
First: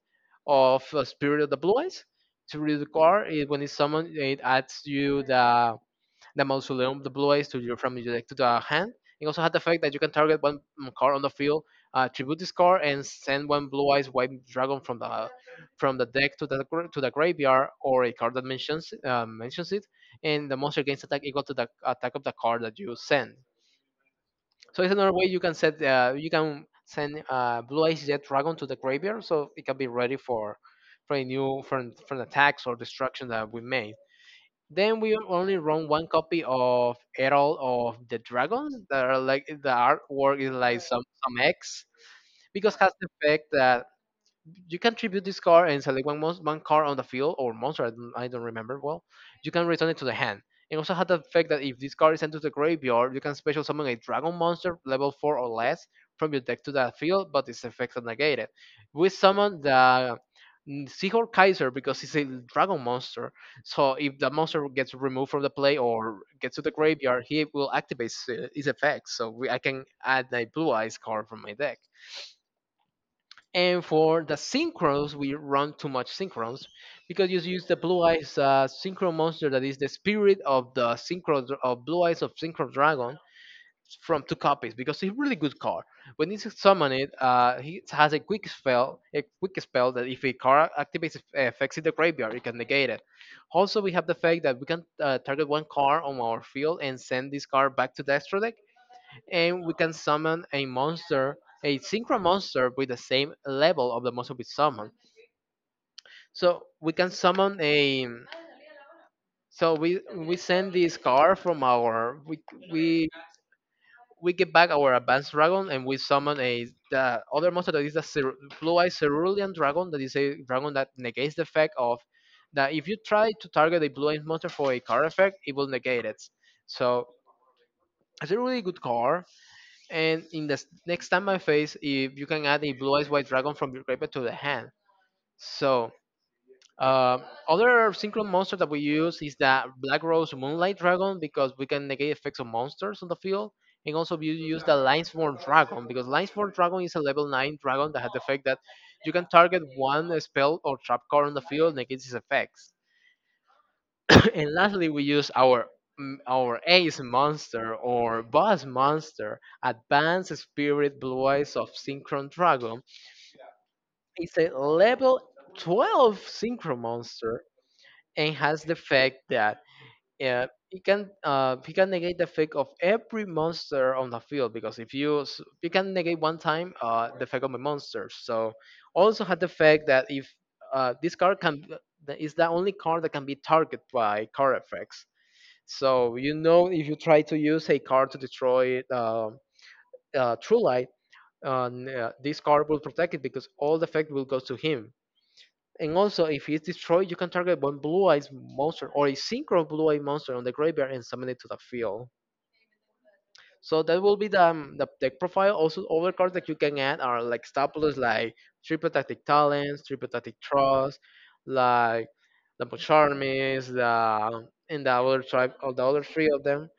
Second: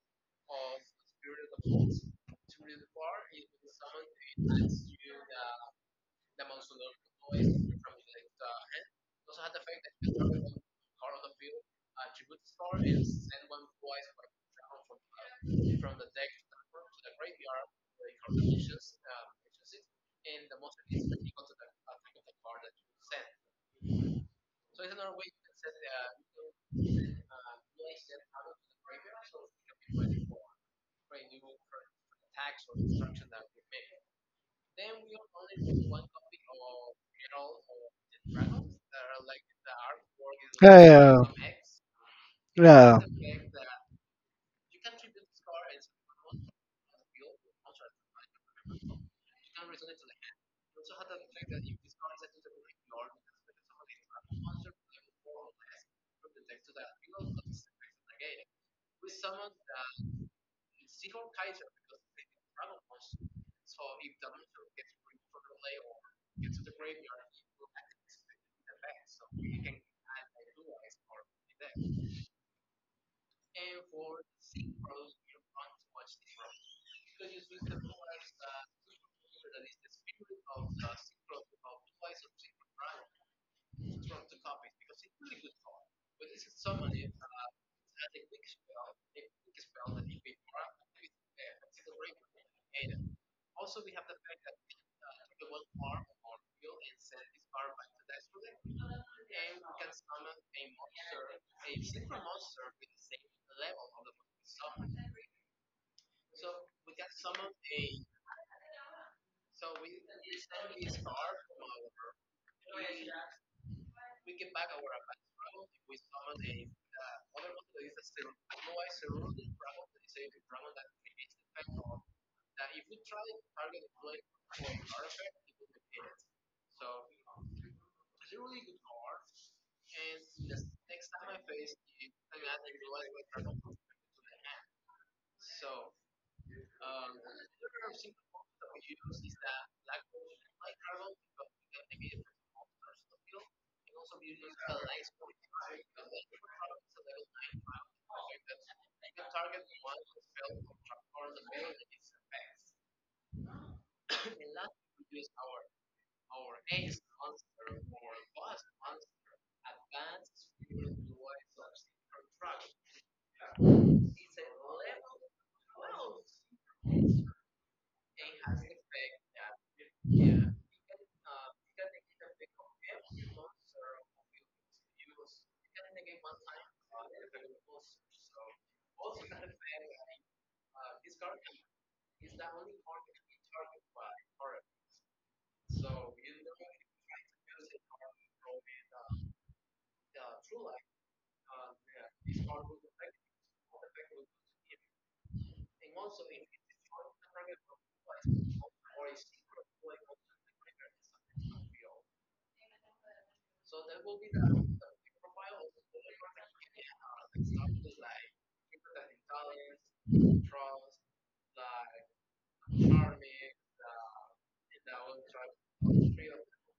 [SPEAKER 1] of Spirit of the Blue Eyes. To read the card, it, when it's summoned, it adds you the mausoleum, the blue eyes to your, from your deck to the hand. It also had the fact that you can target one card on the field, tribute this card, and send one blue eyes white dragon from the deck to to the graveyard, or a card that mentions mentions it, and the monster gains attack equal to the attack of the card that you send. So it's another way you can set you can send blue eyes jet dragon to the graveyard, so it can be ready for for an attacks or destruction that we made. Then we only run one copy of Herald of the Dragons that are like the artwork is like some
[SPEAKER 2] Yeah.
[SPEAKER 1] some X because has
[SPEAKER 2] Yeah.
[SPEAKER 1] the effect that you can tribute this card and select one card on the field or monster. I don't remember well. You can return it to the hand. It also had the effect that if this card is sent to the graveyard, you can special summon a dragon monster level 4 or less from your deck to the field, but its effects are negated. We summon the Seahorn Kaiser because it's a dragon monster. So if the monster gets removed from the play or gets to the graveyard, he will activate his effects. So I can add a blue eyes card from my deck. And for the synchros, we run too much synchros because you use the blue eyes synchro monster that is the spirit of blue eyes of synchro dragon from two copies because it's a really good card. When it's summoned, it he has a quick spell that if a card activates its effects in the graveyard, it can negate it. Also, we have the fact that we can target one card on our field and send this card back to the extra deck and we can summon a monster, a synchro monster with the same level of the monster we summon. So we can summon a. So we send this card from our we we get back our advanced dragon and we summon a the other monster that is blue eyed cerulean dragon that is a dragon that negates the effect of that if you try to target a blue eyed monster for a card effect it will negate it. So it's a really good card. And in next time I face, if you can add a blue eyes white dragon from your graveyard to the hand. So uh, other synchro monster that we use is the Black Rose Moonlight Dragon because we can negate effects of monsters on the field. And also we use the Linesworn Dragon because Linesworn Dragon is a level 9 dragon that has the effect that you can target one spell or trap card on the field negates its effects. And lastly, we use our our Ace Monster or Boss Monster, Advanced Spirit Blue Eyes of Synchron Dragon. It's a level 12 Synchro Monster and has the effect that it can he can negate the effect of every monster on the field because if you s- you can negate one time the effect of a monster. So also had the effect that if this card can that is the only card that can be targeted by card effects. So you know, if you try to use a card to destroy True Light, this card will protect it because all the effect will go to him. And also, if it's destroyed, you can target one Blue Eyes monster or a Synchro Blue Eye monster on the graveyard and summon it to the field. So that will be the deck profile. Also, other cards that you can add are like staples like triple tactic talents, triple tactic trust, like the Charmis, the and the other tribe, or the other three of them.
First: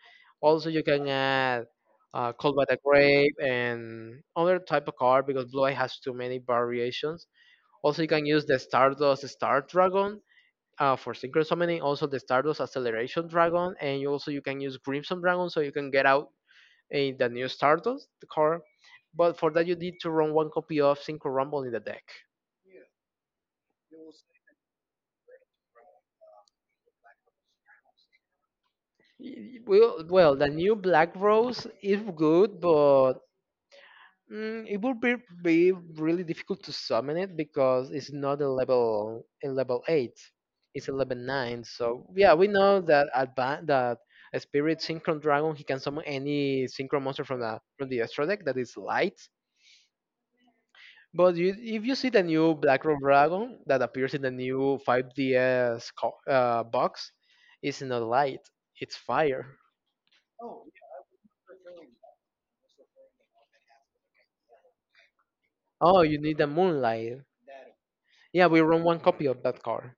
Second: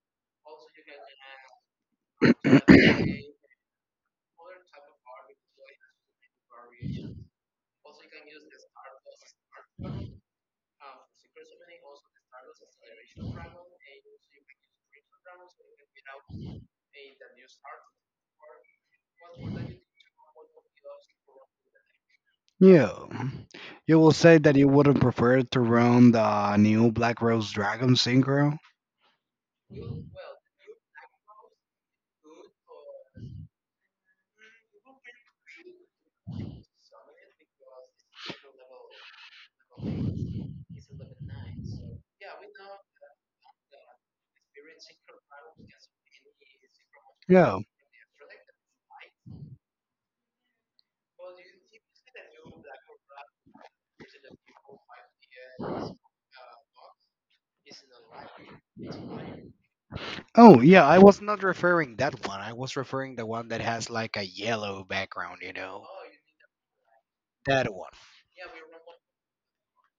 [SPEAKER 1] Also, you can add called by the Grave and other type of card because Blue Eye has too many variations. Also, you can use the Stardust Star Dragon for Synchro Summoning. Also, the Stardust Acceleration Dragon, and you also you can use Crimson Dragon, so you can get out in the new Stardust card, but for that you need to run one copy of Synchro Rumble in the deck.
[SPEAKER 2] Yeah. You will say that you would have preferred to run the new Black Rose Dragon Synchro?
[SPEAKER 1] Well, the new Black Rose is good, but mm, it would be, be really difficult to summon it because it's not a level 8, it's a level 9. So yeah, we know that advan that a Spirit Synchron Dragon he can summon any Synchro monster from
[SPEAKER 2] Yeah.
[SPEAKER 1] the extra deck that is light. But you, if you see the new Black Rock Dragon that appears in the new 5DS box, it's not light, it's fire.
[SPEAKER 2] Oh, yeah, I was not referring that one. I was referring the one that has like a yellow background, you know?
[SPEAKER 1] Oh, you need the moonlight.
[SPEAKER 2] That one.
[SPEAKER 1] Yeah, we run one copy of that card.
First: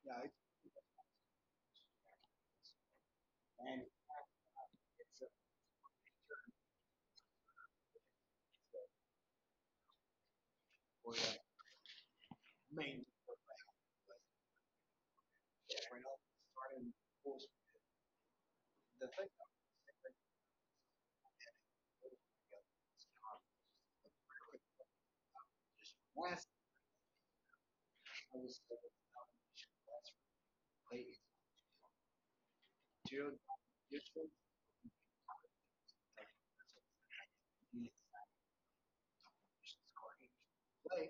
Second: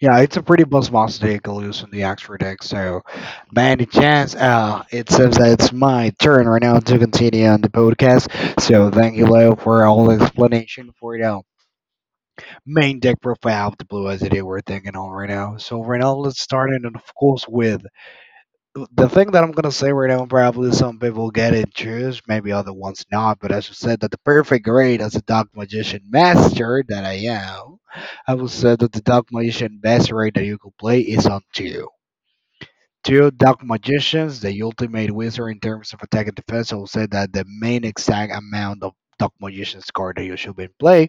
[SPEAKER 2] Yeah, it's a pretty boss monster deck loose in the extra deck, so by any chance, it seems that it's my turn right now to continue on the podcast. So thank you, Leo, for all the explanation for the main deck profile of the blue as it is we're thinking on right now. So right now let's start it, and of course with the thing that I'm gonna say right now, probably some people get it choose, maybe other ones not, but as you said that the perfect grade as a Dark Magician master that I am, I would say that the Dark Magician best rate that you could play is on two. Two Dark Magicians, the ultimate wizard in terms of attack and defense, I will say that the main exact amount of Dark Magician's card that you should be in play.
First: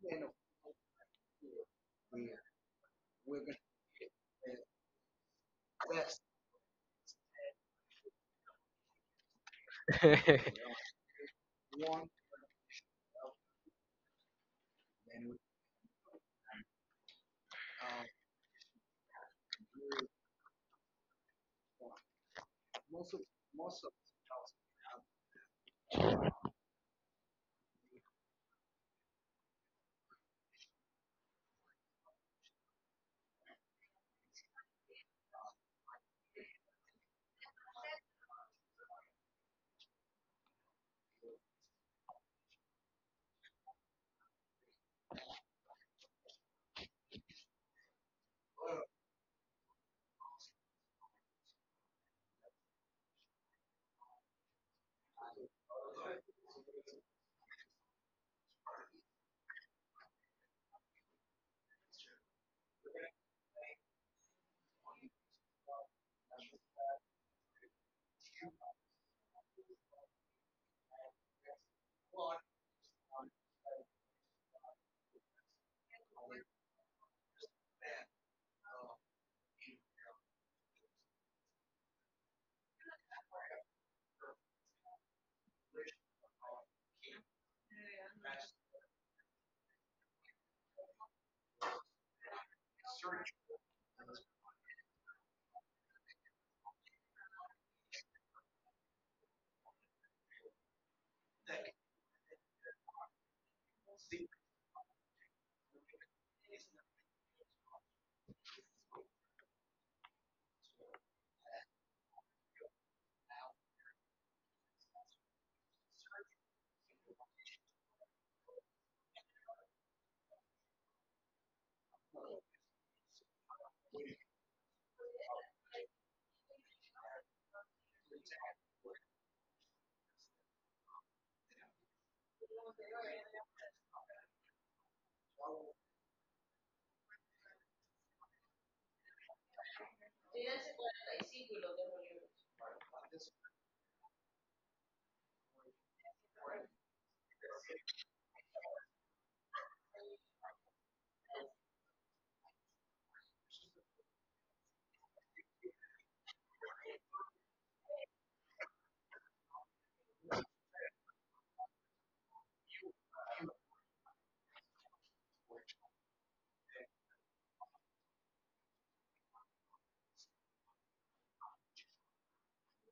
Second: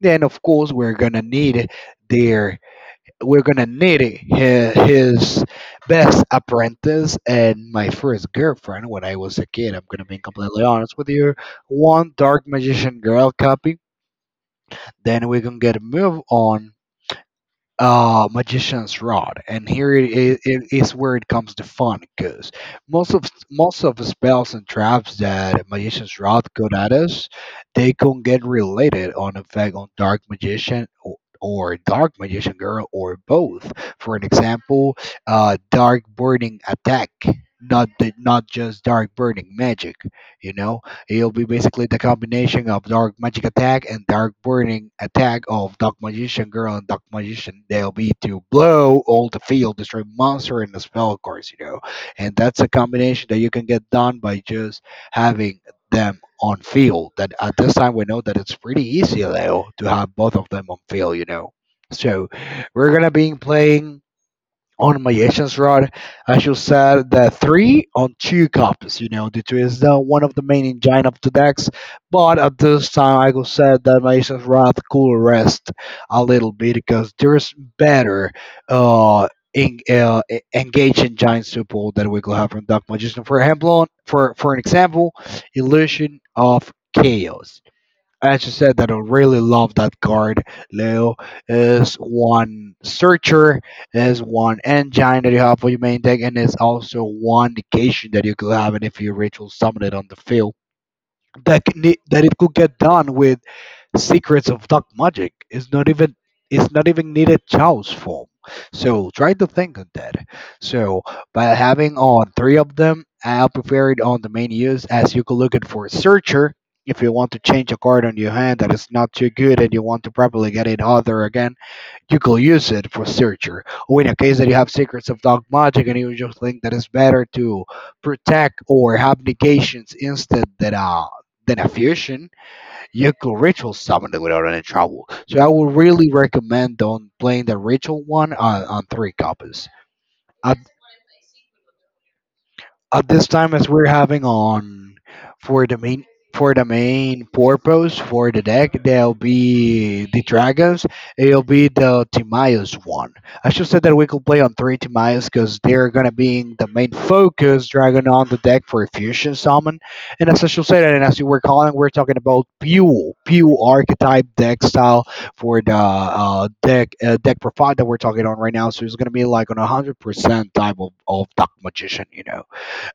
[SPEAKER 2] Then of course their we're gonna need his best apprentice and my first girlfriend when I was a kid. I'm gonna be
[SPEAKER 1] [LAUGHS]
[SPEAKER 2] completely honest with you. One Dark Magician Girl copy. Then we can get a move on Magician's Rod, and here it is where it comes to fun, because most of most of the spells and traps that Magician's Rod could at us, they can get related on effect on Dark Magician, or Dark Magician Girl, or both. For an example, dark burning attack, not just dark burning magic you know It'll be basically the combination of Dark Magic Attack and Dark Burning Attack of Dark Magician Girl and Dark Magician. They'll be to blow all the field, destroy monster and the spell, of course. And that's a combination that you can get done by just having them on field. That at this time we know that it's pretty easy though to have both of them on field. So we're gonna be playing on my Asians rod, I should set the three on two copies. You know, the two is the one of the main engine of the decks. But at this time, I could set that my Asians rod could rest a little bit, because there's better uh, engaging giant support that we could have from Dark Magician. For example, for an example, Illusion of Chaos, as you said, that I really love that card, Leo, is one searcher, is one engine that you have for your main deck, and it's also one negation that you could have, and if you ritual summon it on the field, that it could get done with Secrets of Dark Magic, is not even it's not even needed child's form. So try to think on that. So by having on three of them, I'll prepare it on the main use as you could look it for a searcher. If you want to change a card on your hand that is not too good and you want to probably get it other again, you could use it for searcher, or in a case that you have Secrets of Dog Magic, and you just think that it's better to protect or have negations instead than a fusion, you could ritual summon it without any trouble. So I would really recommend on playing the ritual one on three copies. At at this time, as we're having on for the main for the main purpose for the deck, there'll be the dragons, it'll be the Timaeus one. I should say that we could play on three Timaeus because they're gonna be in the main focus dragon on the deck for a fusion summon. And as I should say that, and as you were calling, we're talking about pure archetype deck style for the deck profile that we're talking on right now. So it's gonna be like on 100% type of Dark Magician. You know,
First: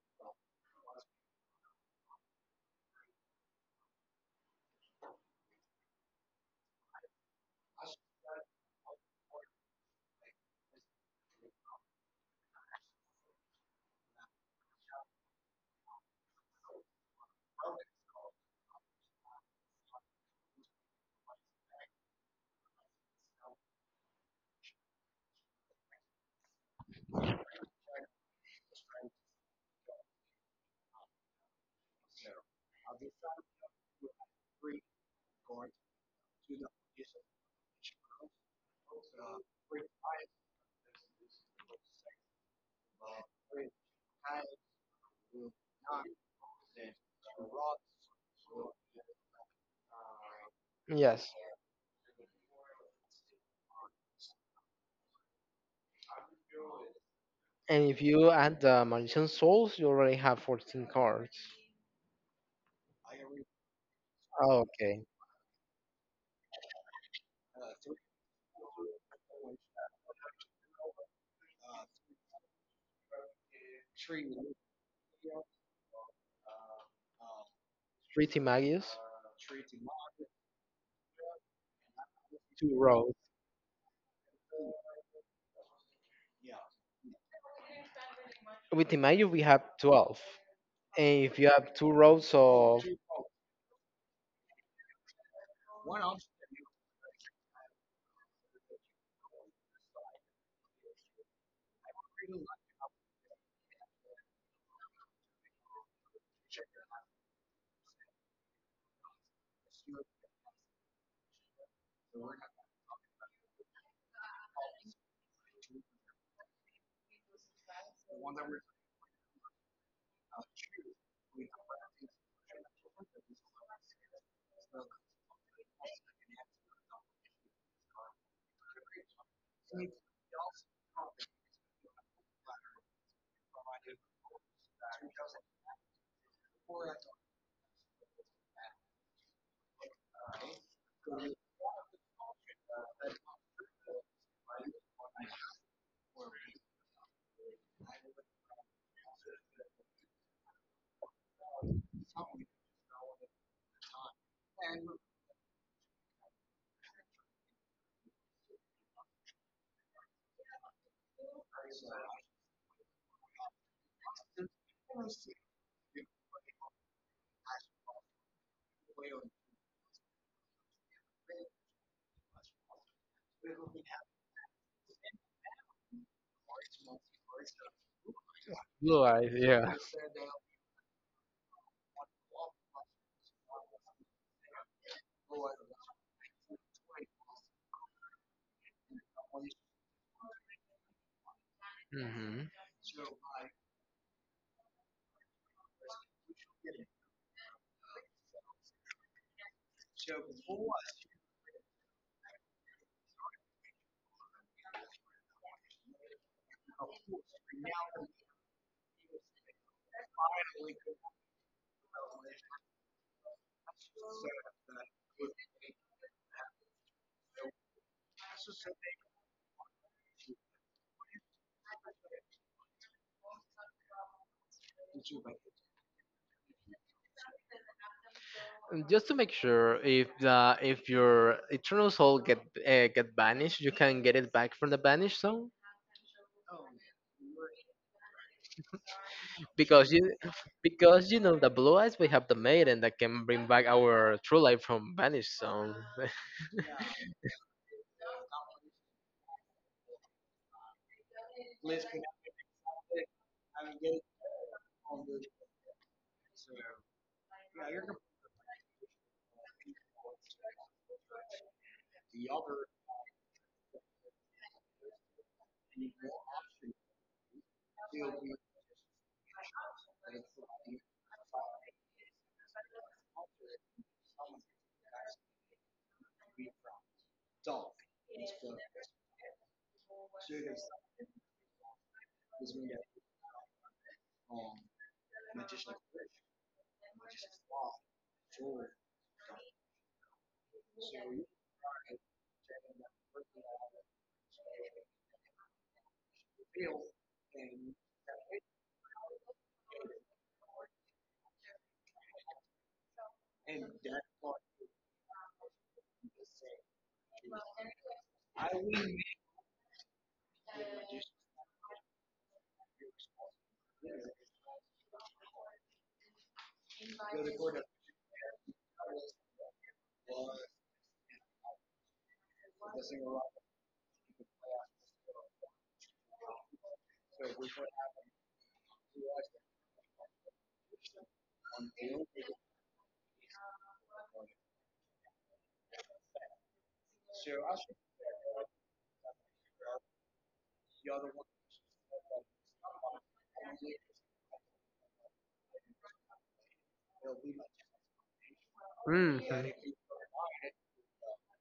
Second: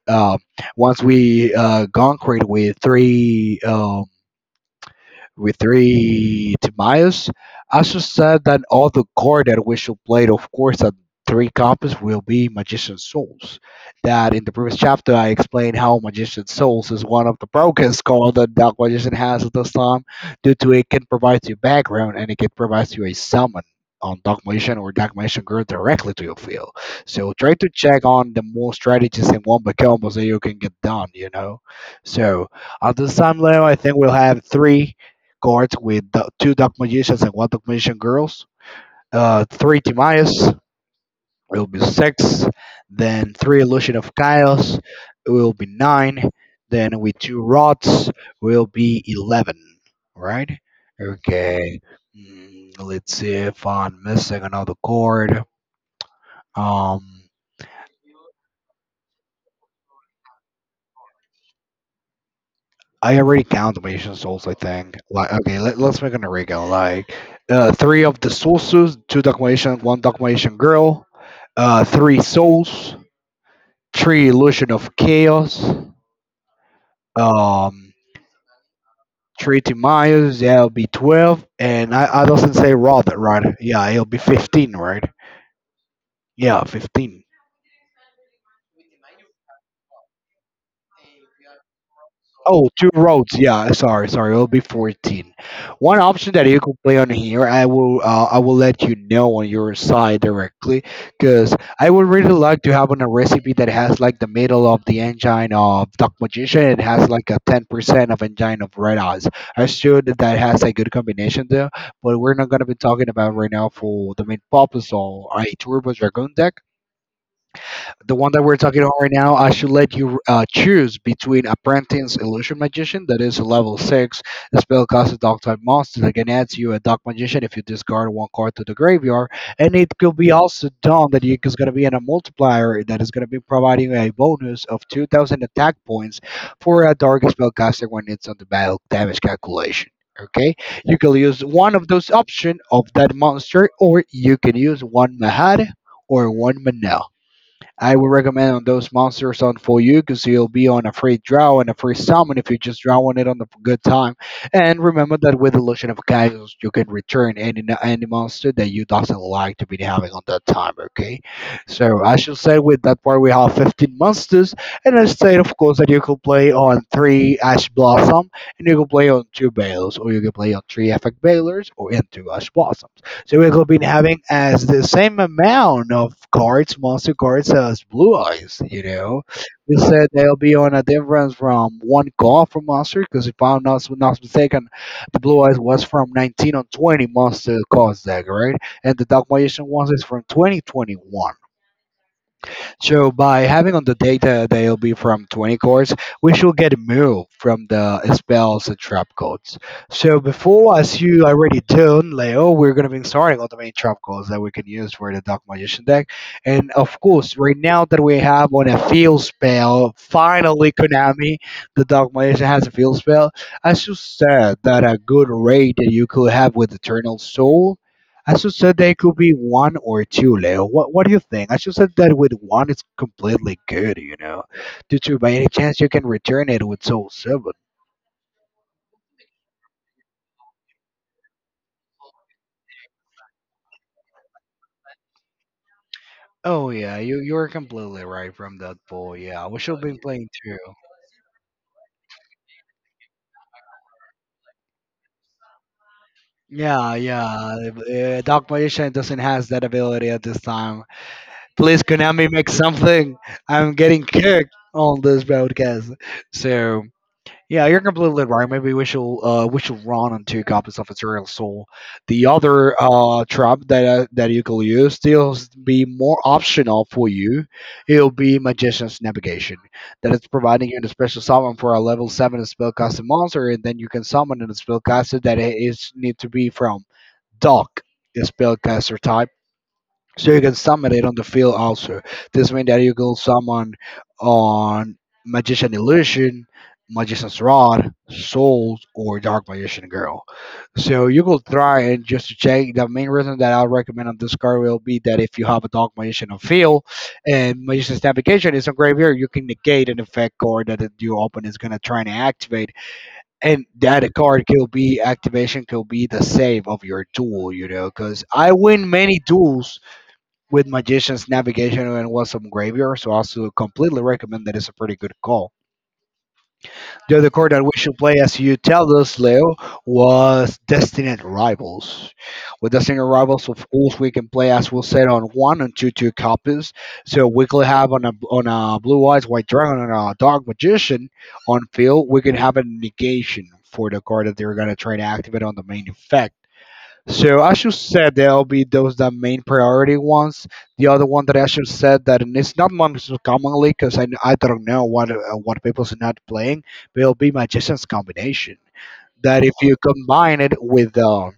[SPEAKER 2] um, once we gone created with three. With three Timaeus, also said that all the cards that we should play, of course, at three copies will be Magician Souls. That in the previous chapter I explained how Magician Souls is one of the brokest cards that Dark Magician has at this time, due to it can provide you background and it can provide you a summon on Dark Magician or Dark Magician Girl directly to your field. So try to check on the more strategies in one combos that you can get done. So at this time, Leo, I think we'll have three guards with the two Dark Magicians and one Dark Magician Girls, three Timaeus, it will be six, then three Illusion of Chaos, it will be nine, then with two rods will be 11, right?
[SPEAKER 1] yes.
[SPEAKER 2] Okay, let's see if I'm missing another guard. Um,
[SPEAKER 1] And if you add the Magician Souls, you already have 14 cards.
[SPEAKER 2] I already count the Mission Souls, I
[SPEAKER 1] Oh,
[SPEAKER 2] think.
[SPEAKER 1] okay.
[SPEAKER 2] Like, okay, let's make an original. Like, three of the sources, two Documentation, one Documentation Girl, three Souls, three Illusion of Chaos, um,
[SPEAKER 1] Three Timagius,
[SPEAKER 2] three Timaeus, yeah, it'll be 12, and I doesn't
[SPEAKER 1] two
[SPEAKER 2] say
[SPEAKER 1] rows.
[SPEAKER 2] Rather, right? Yeah, it'll be 15, right? Yeah, 15.
[SPEAKER 1] With Timagius, we have 12. And if you have two rows
[SPEAKER 2] Oh,
[SPEAKER 1] of
[SPEAKER 2] two roads. Yeah, sorry, sorry. It'll be 14. One option that you could play on here, I will let you know on your side directly, because I would really like to have on a recipe that has like the middle of the engine of Duck Magician. It has like a 10% of engine of Red Eyes. I sure that that has a good combination there, but we're not gonna be talking about right now. For the main purpose of a Turbo Dragoon deck, the one that we're talking on right now, I should let you choose between Apprentice Illusion Magician, that is a level 6. The spell costs a dog type monster that can add to you a dark magician if you discard one card to the graveyard. And it could be also done that it is going to be in a multiplier that is going to be providing a bonus of 2000 attack points for a dark spellcaster when it's on the battle damage calculation. Okay, you can use one of those options of that monster, or you can use one Mahad or one Manel. I would recommend on those monsters on for you because you'll be on a free draw and a free summon if you just draw on it on the good time. And remember that with Illusion of Chaos, you can return any monster that you doesn't like to be having on that time. Okay, so I should say with that part we have 15 monsters, and I said of course that you could play on three Ash Blossom, and you could play on two Bales, or you could play on three Effect Balers, or into Ash Blossom. So we could be having as the same amount of cards, monster cards as Blue Eyes. You
[SPEAKER 1] blue
[SPEAKER 2] know,
[SPEAKER 1] eyes, yeah.
[SPEAKER 2] we said they'll be on a difference from one call for monster because if I'm not mistaken, the Blue Eyes was from 19 on 20 monster cards deck, right? And the Dark Magician ones is from 2021.
[SPEAKER 1] Mhm.
[SPEAKER 2] So by having on the data that will be from 20 cards, we should get a move from the spells and trap codes. So before, as you already tuned, Leo, we're going to be starting on the main trap codes that we can use for the Dark Magician deck. And of course, right now that we have on a field spell, finally Konami, the Dark Magician has a field spell. As you said, that a good rate that you could have with Eternal Soul, I should say they could be one or two, Leo. What do you think? I should say that with one, it's completely good, you know. Due to by any chance you can return it with Soul Seven.
[SPEAKER 1] And just to make sure, if the if your eternal soul get banished, you can get it back from the banished soul,
[SPEAKER 2] Oh yeah, you're completely right from that poll. Yeah, we should
[SPEAKER 1] because
[SPEAKER 2] be
[SPEAKER 1] you,
[SPEAKER 2] playing two.
[SPEAKER 1] because you know the blue eyes we have the maiden that can bring back our true life from banished soul. [LAUGHS]
[SPEAKER 2] Yeah, yeah. Dark Magician doesn't has that ability at this time. Please, Konami, make something. I'm getting kicked on this broadcast. So. Yeah, you're completely right. Maybe we should run on two copies of Ethereal Soul. The other trap that you could use still be more optional for you. It'll be Magician's Navigation, that is providing you the special summon for a level seven spellcasting monster, and then you can summon a spellcaster that it is need to be from Doc, the spellcaster type, so you can summon it on the field also. This means that you can summon on Magician Illusion, Magician's Rod, Souls, or Dark Magician Girl. So you could try and just to check. The main reason that I'll recommend on this card will be that if you have a Dark Magician on field and Magician's Navigation is on graveyard, you can negate an effect card that you open is gonna try and activate, and that card could be activation could be the save of your duel, you know, because I win many duels with Magician's Navigation and Awesome Graveyard, so I also completely recommend that it's a pretty good call. The other card that we should play, as you tell us, Leo, was Destined Rivals. With Destined Rivals, of course, we can play, as we said, on one and two copies. So we could have on a blue eyes white dragon and a dark magician on field. We can have a negation for the card that they're gonna try to activate on the main effect, so I should say there'll be those that main priority ones. The other one that I should said that, and it's not most commonly because I don't know what people's not playing, but it'll be magician's combination.
[SPEAKER 1] hmm.
[SPEAKER 2] That if you combine it with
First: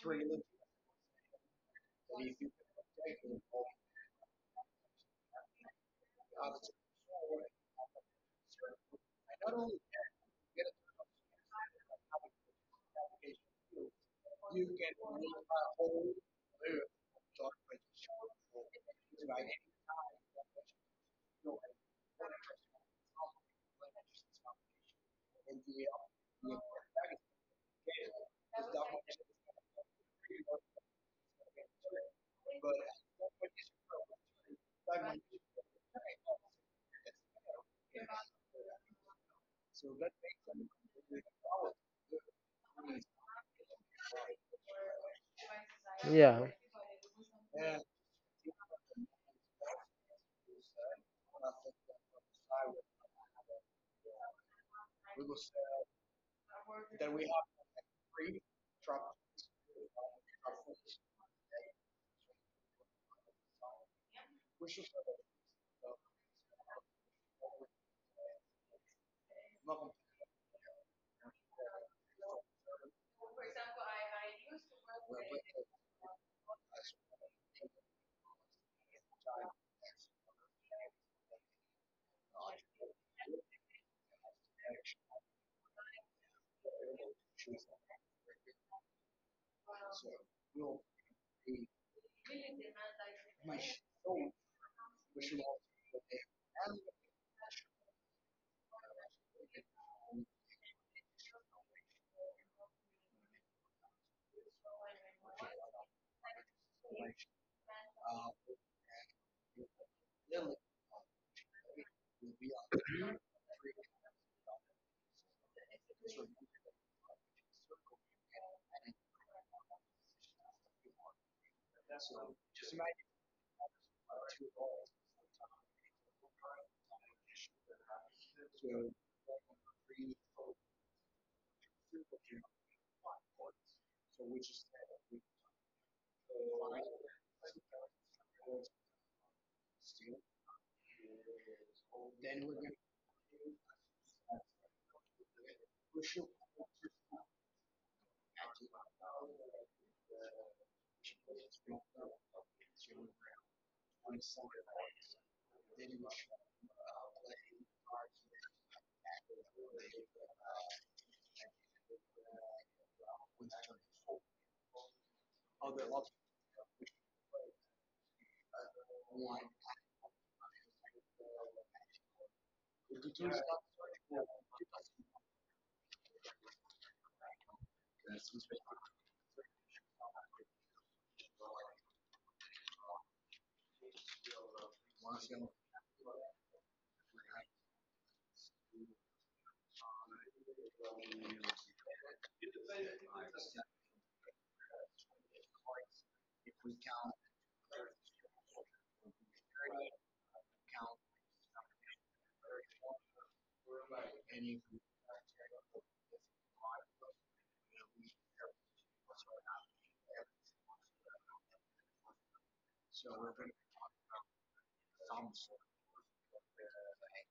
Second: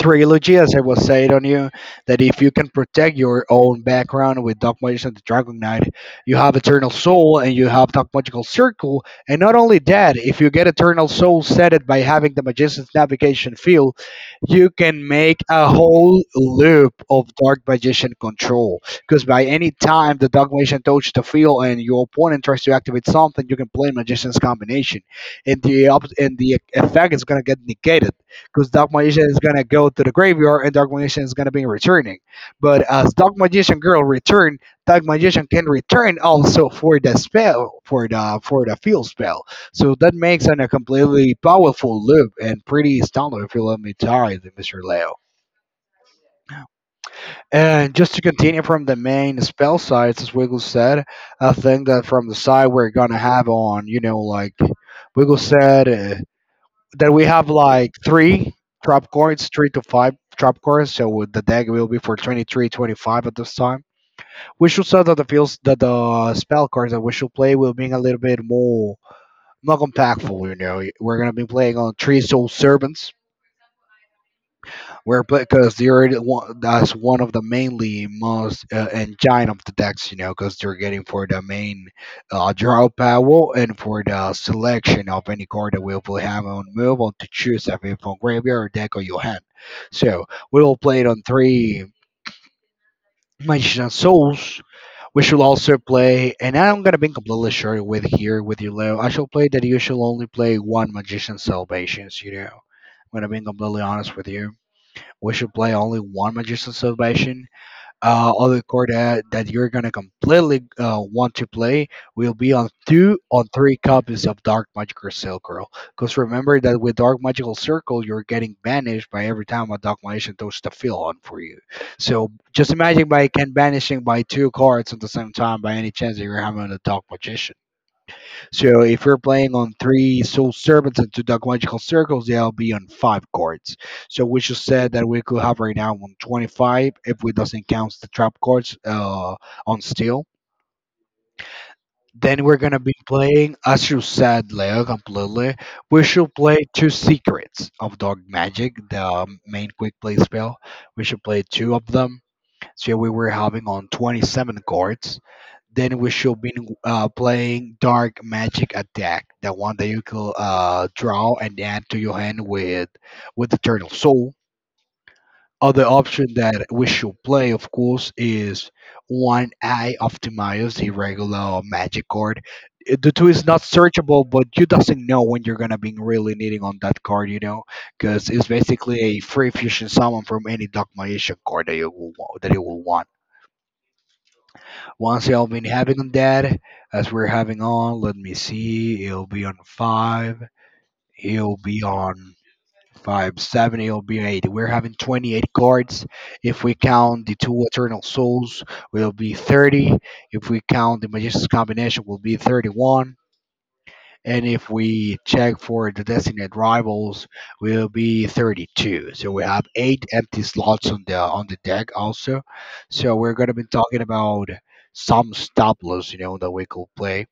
[SPEAKER 2] trilogy, as I was saying on you, that if you can protect your own background with Dark Magician and the Dragon Knight, you have Eternal Soul and you have Dark Magical Circle. And not only that, if you get Eternal Soul set it by having the Magician's Navigation field, you can make a whole loop of Dark Magician control. Because by any time the Dark Magician touches the field and your opponent tries to activate something, you can play Magician's combination and the effect is gonna get negated because Dark Magician is gonna go to the graveyard and Dark Magician is gonna be returning. But as Dark Magician girl return, Dark Magician can return also for the spell for the field spell. So that makes an, a completely powerful loop and pretty standard if you let me tell you, Mr. Leo.
[SPEAKER 1] Yeah.
[SPEAKER 2] And just to continue from the main spell sides, as Wiggle said, I think that from the side we're gonna have on, you know, like Wiggle said. Then we have like three trap cards, three to five trap cards. So with the deck will be for 23, 25 at this time. We should say that the fields that the spell cards that we should play will be a little bit more impactful. You know, we're gonna be playing on three soul servants. Where because you're in one, that's one of the mainly most engine of the decks, you know, because they are getting for the main draw power and for the selection of any card that will have on move on to choose a from graveyard deck or your hand. So we will play it on three Magician of Souls. We should also play, and I'm gonna be completely sure with here with you, Leo. I shall play that you should only play one Magician Salvations. You know, I'm gonna be completely honest with you, we should play only one Magician Salvation. Other card that you're gonna completely want to play will be on two on three copies of Dark Magical Circle. Because remember that with Dark Magical Circle, you're getting banished by every time a Dark Magician throws the field on for you. So just imagine by can banishing by two cards at the same time by any chance that you're having a Dark Magician. So if you're playing on three soul servants and two dogmagical circles, they'll be on five cards. So we just said that we could have right now on 25 if we doesn't count the trap cards on steel. Then we're gonna be playing, as you said, Leo, completely. We should play two secrets of Dog Magic, the main quick play spell. We should play two of them, so yeah, we were having on 27 cards. Then we should be playing Dark Magic Attack, the one that you could draw and add to your hand with Eternal Soul. Other option that we should play, of course, is One Eye of Timaeus, the regular magic card. The two is not searchable, but you doesn't know when you're gonna be really needing on that card, you know, because it's basically a free fusion summon from any Dark Magician card that you that you will want. Once y'all been having on that, as we're having on, let me see, it'll be on five, it'll be on five, seven, it'll be eight. We're having 28 cards. If we count the two Eternal Souls, will be 30. If we count the Magician's Combination, will be 31, and if we check for the designated rivals, will be 32. So we have eight empty slots on the deck also. So we're gonna be talking about some stopless, you know, that we could play.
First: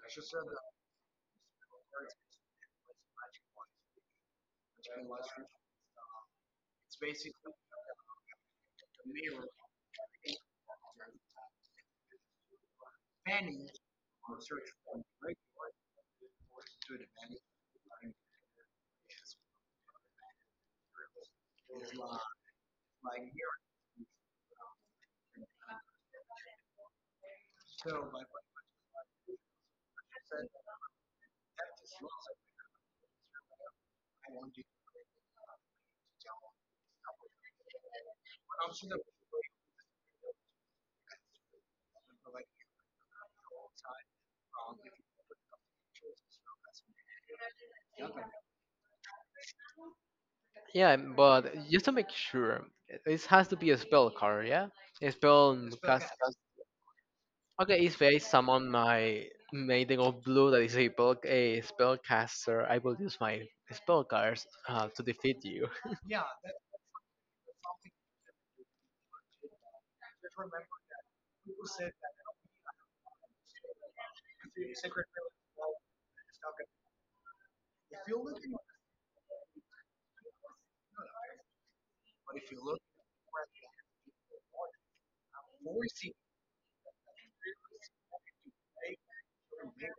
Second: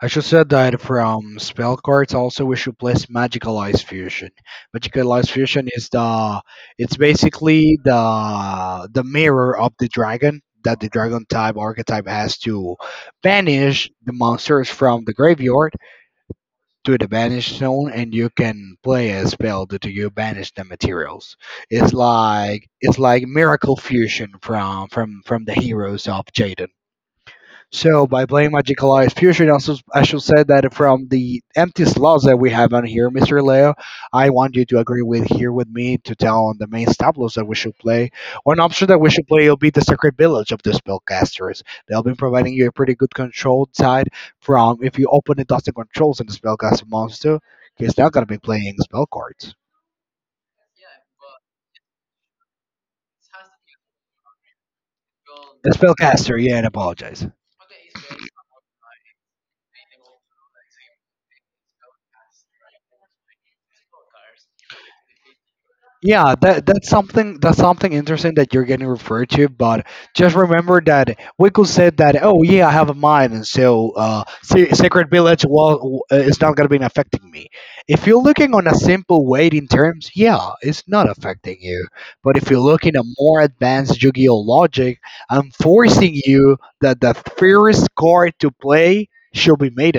[SPEAKER 2] I should said that from spell cards also we should place Magical Ice Fusion. Magical Ice Fusion is the, it's basically the mirror of the dragon that the dragon type archetype has to banish the monsters from the graveyard to the Banish Zone, and you can play a spell that you banish the materials. It's like Miracle Fusion from the heroes of Jaden. So by playing Magical Eyes Fusion, also I shall say that from the empty slots that we have on here, Mr. Leo, I want you to agree with here with me to tell on the main tableaus that we should play. One option that we should play will be the Sacred Village of the Spellcasters. They'll be providing you a pretty good control side from if you open the Dusty Controls in the Spellcaster monster, he's not gonna be playing spell cards.
[SPEAKER 1] Yeah, but just to make sure, it has to be a spell card, yeah? A spell
[SPEAKER 2] The
[SPEAKER 1] cast.
[SPEAKER 2] Spellcaster, yeah, and apologize.
[SPEAKER 1] Okay, if I summon my Maiden of Blue that is spell, a spellcaster, I will use my spell cards to defeat you. [LAUGHS]
[SPEAKER 2] Yeah, that's something interesting that you're getting referred to, but just remember that Wickle said that, oh yeah, I have a mine, and so Sacred Village well is not gonna be affecting me. If you're looking on a simple weight in terms, yeah, it's not affecting you. But if you're looking at more advanced Yu-Gi-Oh logic, I'm forcing you that the first card to play should be made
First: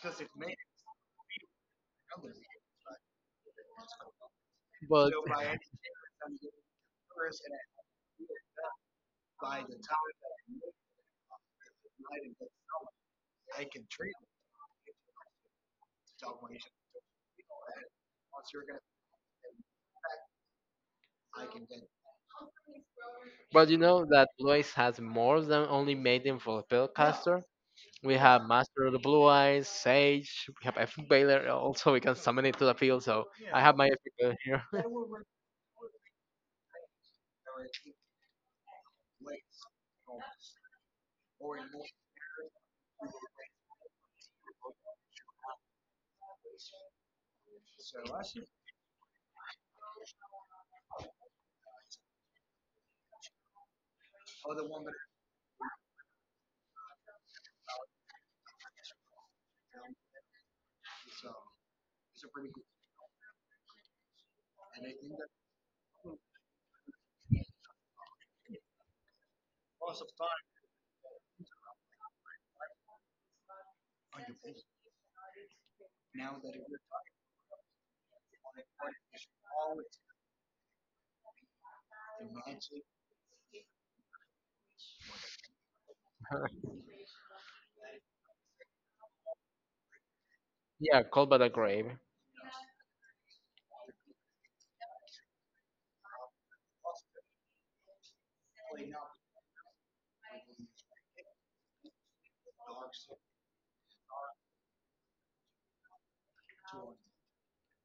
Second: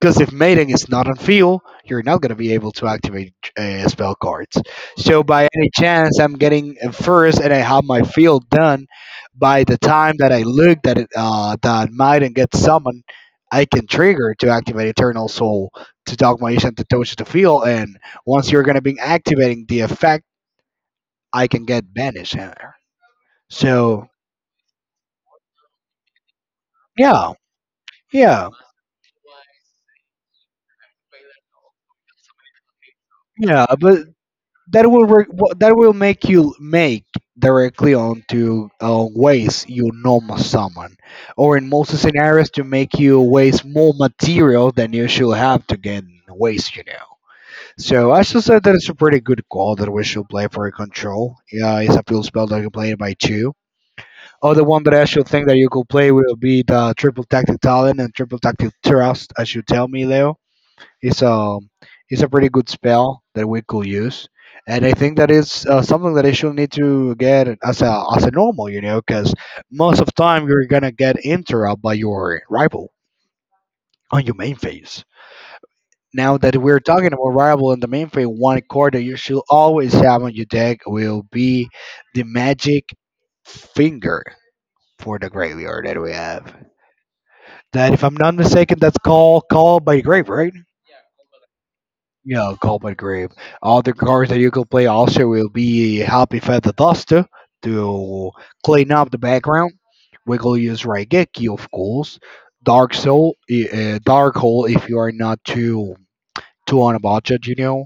[SPEAKER 2] because if Maiden is not on field, you're not going to be able to activate spell cards.
[SPEAKER 1] But
[SPEAKER 2] So by any chance, I'm getting in first, and I have my field done. By the time that I look that that Maiden gets summoned, I can trigger to activate Eternal Soul to Dogma Ishan to touch the field, and once you're going to be activating the effect, I can get banished in there.
[SPEAKER 1] you know
[SPEAKER 2] So
[SPEAKER 1] that Blue Eyes has more than only Maiden for
[SPEAKER 2] yeah,
[SPEAKER 1] spellcaster. We have
[SPEAKER 2] yeah,
[SPEAKER 1] Master of the Blue Eyes, Sage, we have Epic Baylor also we can summon it to the field, so I
[SPEAKER 2] yeah.
[SPEAKER 1] have my
[SPEAKER 2] But
[SPEAKER 1] Epic Baylor here.
[SPEAKER 2] that will make you make directly onto waste you normal summon, or in most scenarios to make you waste more material than you should have to get waste. You know, so I should say that it's a pretty good call that we should play for a control. Yeah, it's a field spell that you can play by two. Other one that I should think that you could play will be the triple tactic talent and triple tactic trust, as you tell me, Leo is a is a pretty good spell that we could use, and I think that is something that I should need to get as a normal, you know, because most of the time you're gonna get interrupted by your rival on your main phase. Now that we're talking about rival and the main phase, one card that you should always have on your deck will be the magic finger for the graveyard that we have. That if I'm not mistaken, that's called by grave, right?
[SPEAKER 1] Yeah, Cold by the Grave.
[SPEAKER 2] Yeah, Common Grave. Other cards that you can play also will be Happy Feather Duster to clean up the background. We could use Raigeki, of course. Dark Hole if you are not too two on a budget, you know.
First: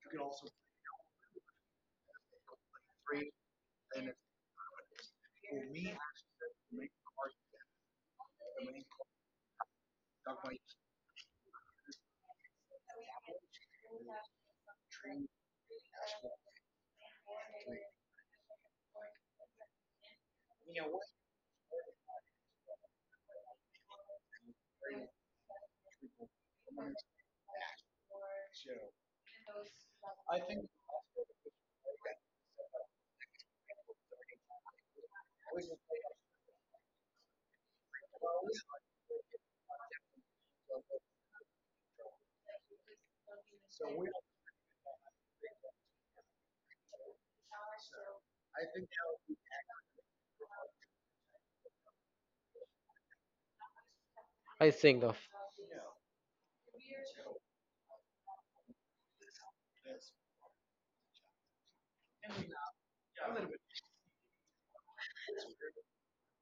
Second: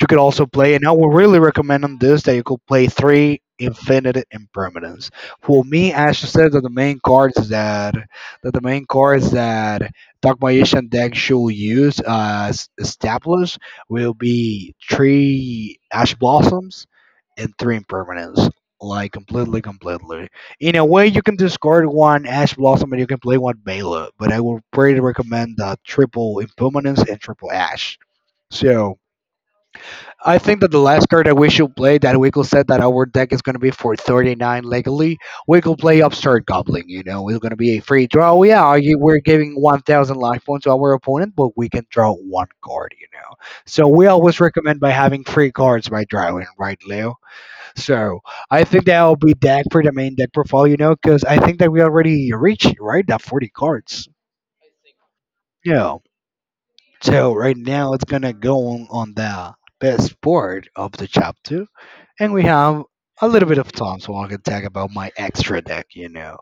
[SPEAKER 2] You could also play, and I would really recommend on this that you could play three Infinite Impermanence. For me, as you said, that the main cards that that the main cards that Dark deck should use as established will be three Ash Blossoms and three Impermanence. Like completely, completely. In a way, you can discard one Ash Blossom and you can play one Bela, but I would pretty recommend the triple Impermanence and triple Ash. So I think that the last card that we should play that Wiggle said that our deck is gonna be for 39 legally. We could play Upstart Goblin, you know, it's gonna be a free draw. Yeah, you, we're giving 1,000 life points to our opponent, but we can draw one card, you know. So we always recommend by having free cards by drawing, right, Leo? So I think that'll be deck for the main deck profile, you know, because I think that we already reached right that 40 cards.
[SPEAKER 1] I think of
[SPEAKER 2] Yeah. So right now it's gonna go on the best part of the chapter, and we have a little bit of time so I can talk about my extra deck. You know,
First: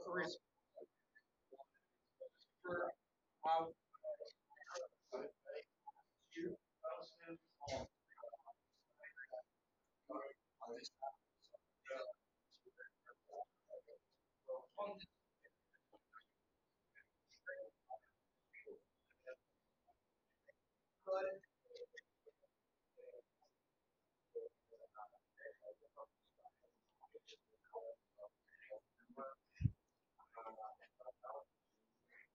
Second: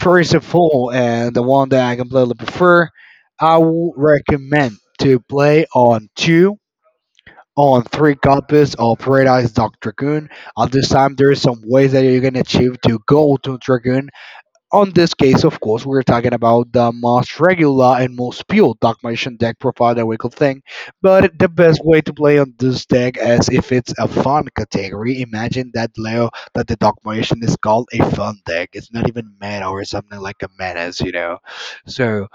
[SPEAKER 2] first of all, and the one that I completely prefer, I would recommend to play on three copies of Paradise Dog Dragoon. At this time, there is some ways that you can achieve to go to Dragoon on this case, of course, we're talking about the most regular and most pure Dark Magician deck profile that we could think, but the best way to play on this deck is if it's a fun category. Imagine that Leo that the Dark Magician is called a fun deck. It's not even mana or something like a menace, you know. So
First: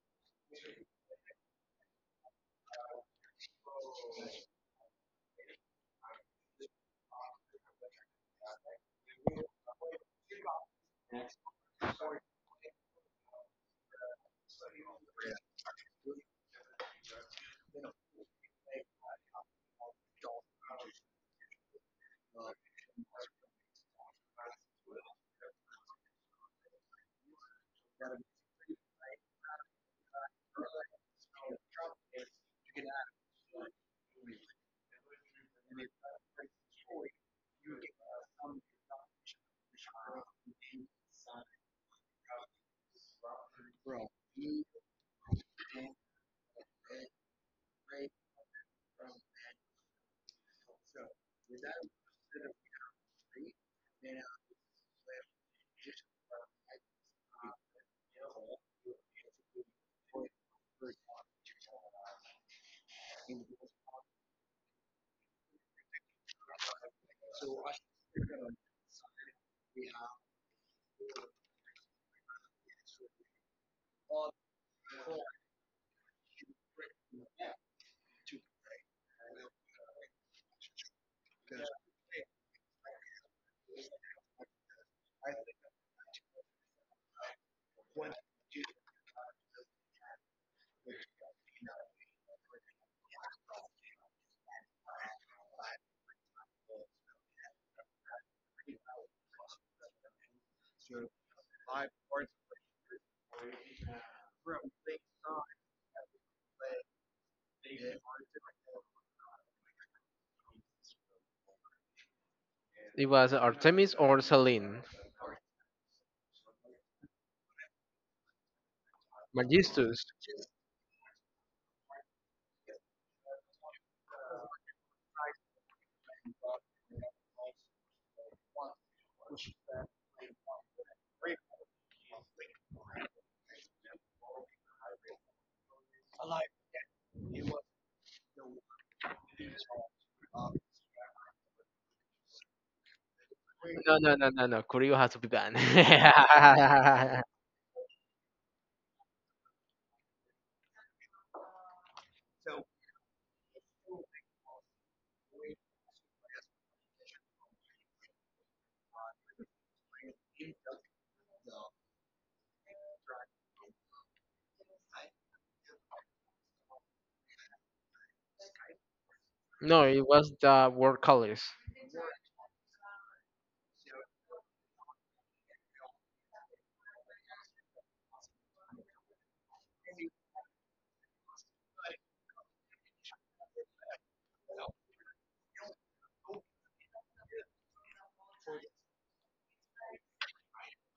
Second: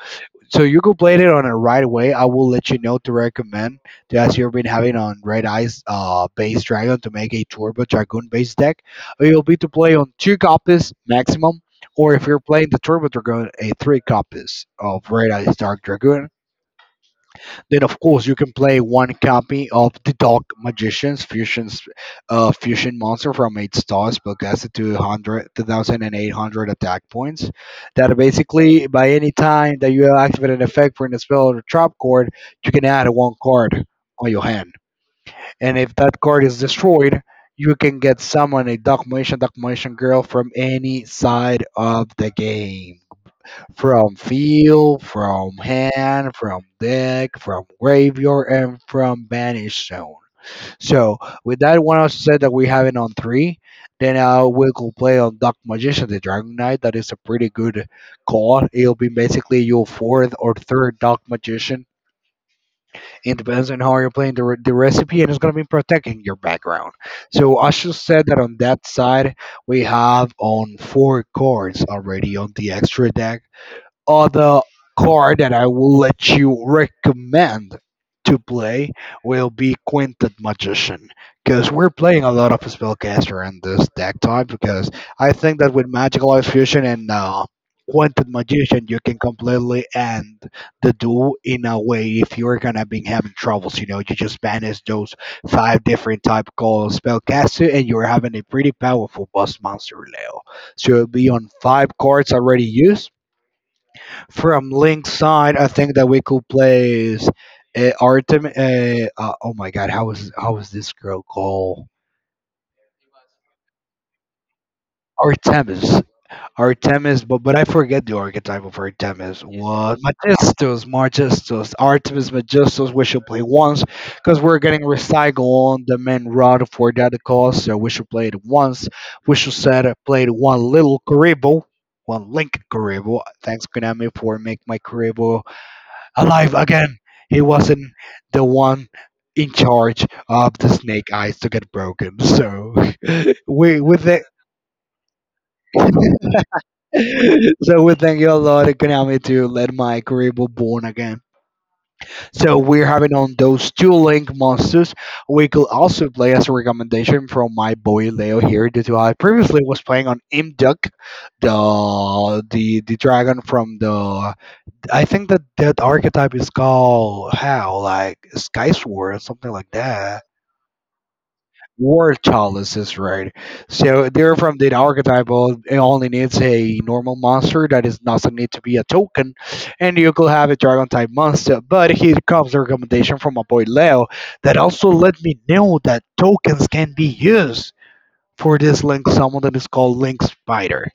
[SPEAKER 2] so you could play it on a right away. I will let you know to recommend the as you've been having on Red Eyes base dragon to make a turbo dragoon base deck. It'll be to play on two copies maximum, or if you're playing the turbo dragoon, a three copies of Red Eyes Dark Dragoon then of course you can play one copy of the Dark Magician's Fusion, Fusion Monster from eight stars, but that's a two thousand, eight hundred attack points. That basically by any time that you activate an effect, for a spell or trap card, you can add one card on your hand. And if that card is destroyed, you can get summon a Dark Magician, Dark Magician Girl from any side of the game from field, from hand, from deck, from graveyard, and from banished zone. So with that one set that we have it on three, then we could play on Dark Magician, the Dragon Knight. That is a pretty good card. It'll be basically your fourth or third Dark Magician. It depends on how you're playing the recipe, and it's gonna be protecting your background. So I should say that on that side, we have on four cards already on the extra deck other card that I will let you recommend to play will be Quintet Magician because we're playing a lot of Spellcaster in this deck type because I think that with Magical Life Fusion and Quintet Magician you can completely end the duel in a way if you're gonna be having troubles you know you just banish those five different type called Spellcaster and you're having a pretty powerful boss monster Leo so it'll be on five cards already used from Link's side, I think that we could place Artem. Oh my God, how is this girl called?
[SPEAKER 1] it was Artemis or Selene.
[SPEAKER 2] Artemis. Artemis, but I forget the archetype of Artemis. What
[SPEAKER 1] Magistus.
[SPEAKER 2] Magistus, Artemis Magistus. We should play once because we're getting recycle on the main route for that cause. So we should play it once. We should set up play one little Karibo, one Link Karibo. Thanks Konami for make my Karibo alive again. He wasn't the one in charge of the snake eyes to get broken. So [LAUGHS] we
[SPEAKER 1] No,
[SPEAKER 2] we
[SPEAKER 1] no,
[SPEAKER 2] thank
[SPEAKER 1] no, no, no. Curio has to be banned. [LAUGHS]
[SPEAKER 2] [LAUGHS] so we thank you a lot, Konami, to let my career be born again. So we're having on those two link monsters. We could also play as a recommendation from my boy Leo here, due to I previously was playing on Imduck, the dragon from the I think that archetype is called how like Sky Sword or something like
[SPEAKER 1] No, it
[SPEAKER 2] that.
[SPEAKER 1] was the word colors.
[SPEAKER 2] War Chalice is right. So they're from that archetypal. It only needs a normal monster that is doesn't need to be a token, and you could have a dragon type monster. But here comes the recommendation from my boy Leo that also let me know that tokens can be used for this link. Someone that is called Link Spider.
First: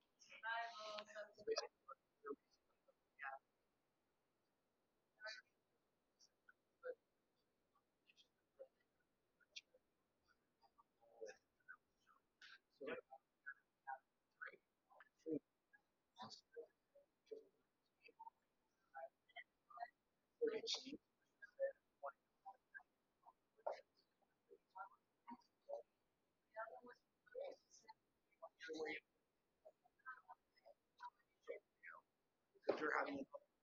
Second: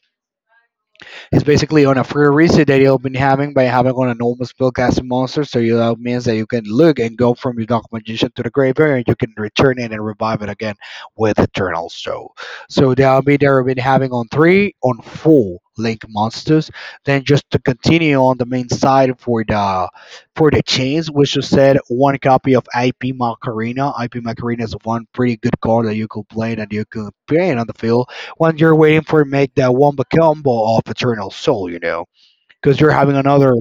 [SPEAKER 2] It's basically on a free reset that you have been having by having on a normal spellcasting monster. So you, that means that you can look and go from your dark magician to the graveyard, and you can return it and revive it again with Eternal Soul. So that'll be there. We've Been having on four link monsters. Then just to continue on the main side for the chains, which you said one copy of IP Macarena. IP Macarena is one pretty good card that you could play on the field when you're waiting for make that wombo combo of Eternal Soul, you know, because you're having another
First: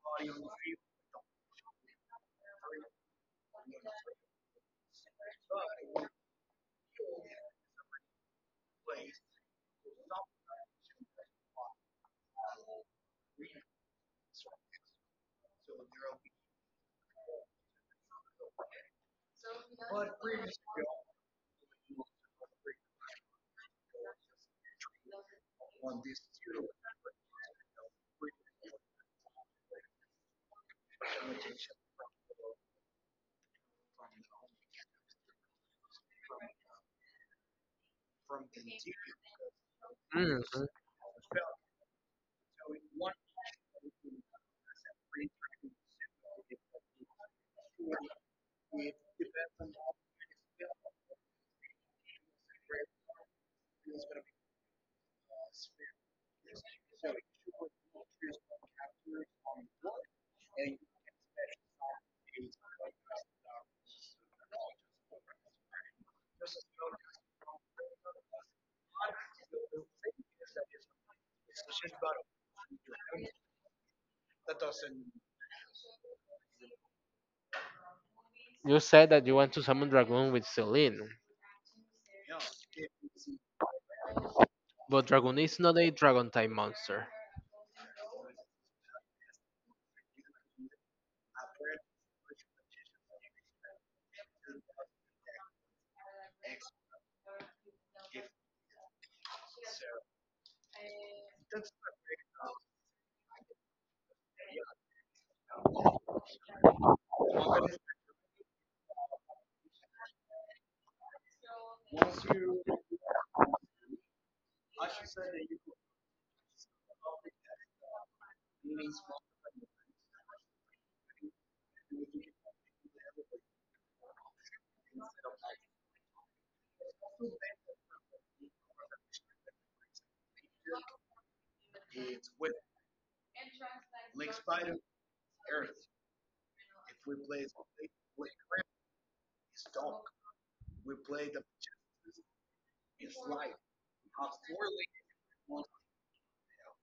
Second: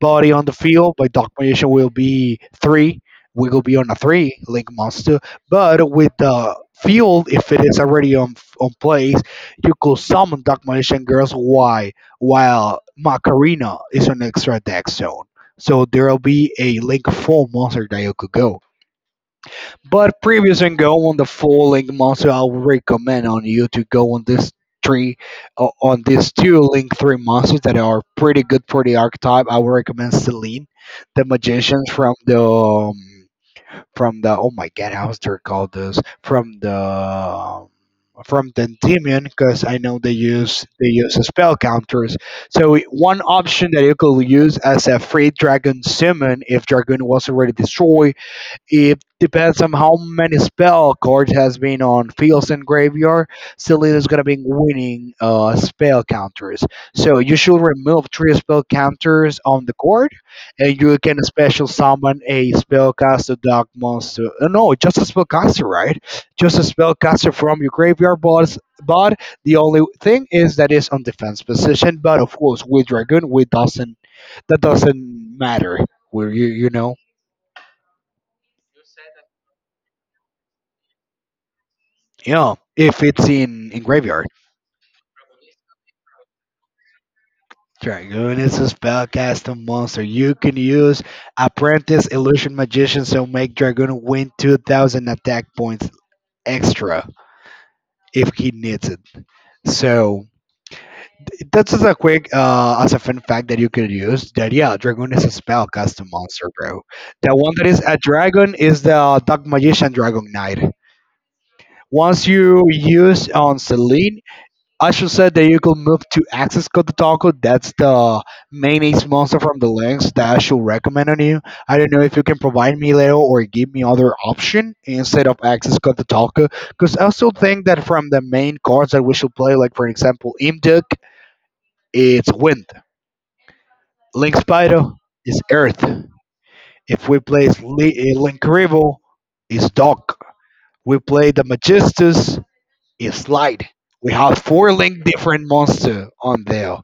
[SPEAKER 2] body on the field. By Dark Magician will be three. We will be on a three Link Monster, but with the field, if it is already on place, you could summon Dark Magician Girls. Why? While Macarena is on extra deck zone, so there'll be a Link Four monster that you could go. But previous and go on the following months, I would recommend on you to go on this three on these two link three monsters that are pretty good for the archetype. I would recommend Celine, the magicians from the oh my god, how's they called this from the from Dendimion because I know
[SPEAKER 1] Mm.
[SPEAKER 2] they use spell counters. So one option that you could use as a free dragon summon if dragon was already destroyed it depends on how many spell cards has been on fields and graveyard. Selena's gonna be winning spell counters. So you should remove three spell counters on the card, and you can special summon a spellcaster, dark monster. No, just a spellcaster, right? Just a spellcaster from your graveyard boss. But the only thing is that it's on defense position. But of course, with dragoon, we doesn't that doesn't matter. Where you know.
[SPEAKER 1] You said that you want to summon Dragoon with Celine,
[SPEAKER 2] If it's in Graveyard.
[SPEAKER 1] but Dragoon is not a dragon type monster.
[SPEAKER 2] Dragoon is a spellcasting monster. You can use Apprentice Illusion Magician, so make Dragoon win 2000 attack points extra if he needs it. So that's just a quick, as a fun fact that you could use that, yeah, Dragoon is a spellcasting monster, bro. The one that is a dragon is the Dark Magician Dragon Knight. Once you use on Celine, Ashu said that you could move to Access Kototoko. That's the mayonnaise monster from the links that Ashu recommend on you. I don't know if you can provide me Leo or give me other option instead of Access Kototoko, because I still think that from the main cards that we should play, like for example Imduk, it's Wind. Link Spider is Earth. If we play Link Rival, it's Dark. We play the Magistus, it's Light. We have four link different monster on there.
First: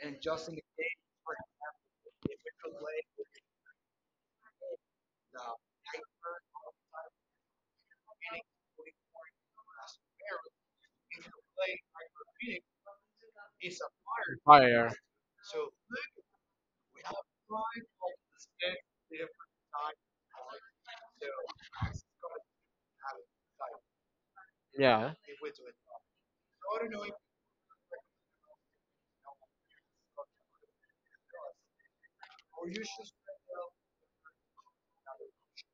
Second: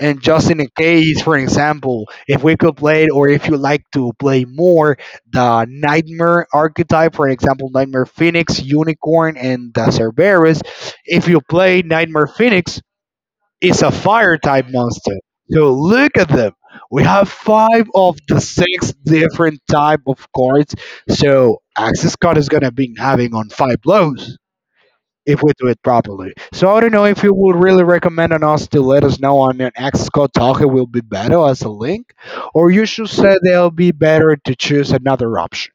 [SPEAKER 2] And just in a case, for example, if we could play, or if you like to play more, the Nightmare archetype, for example, Nightmare Phoenix, Unicorn, and the Cerberus, if you play Nightmare Phoenix, it's a fire type
[SPEAKER 1] Fire.
[SPEAKER 2] monster. So look at them. We have five of the six different type of cards. So Access Card is gonna be having on five blows
[SPEAKER 1] Yeah.
[SPEAKER 2] if we do it properly. So I don't know if you would really recommend on us to let us know on an Xcode Talk, it will be better as a link, or you should say they'll be better to choose another option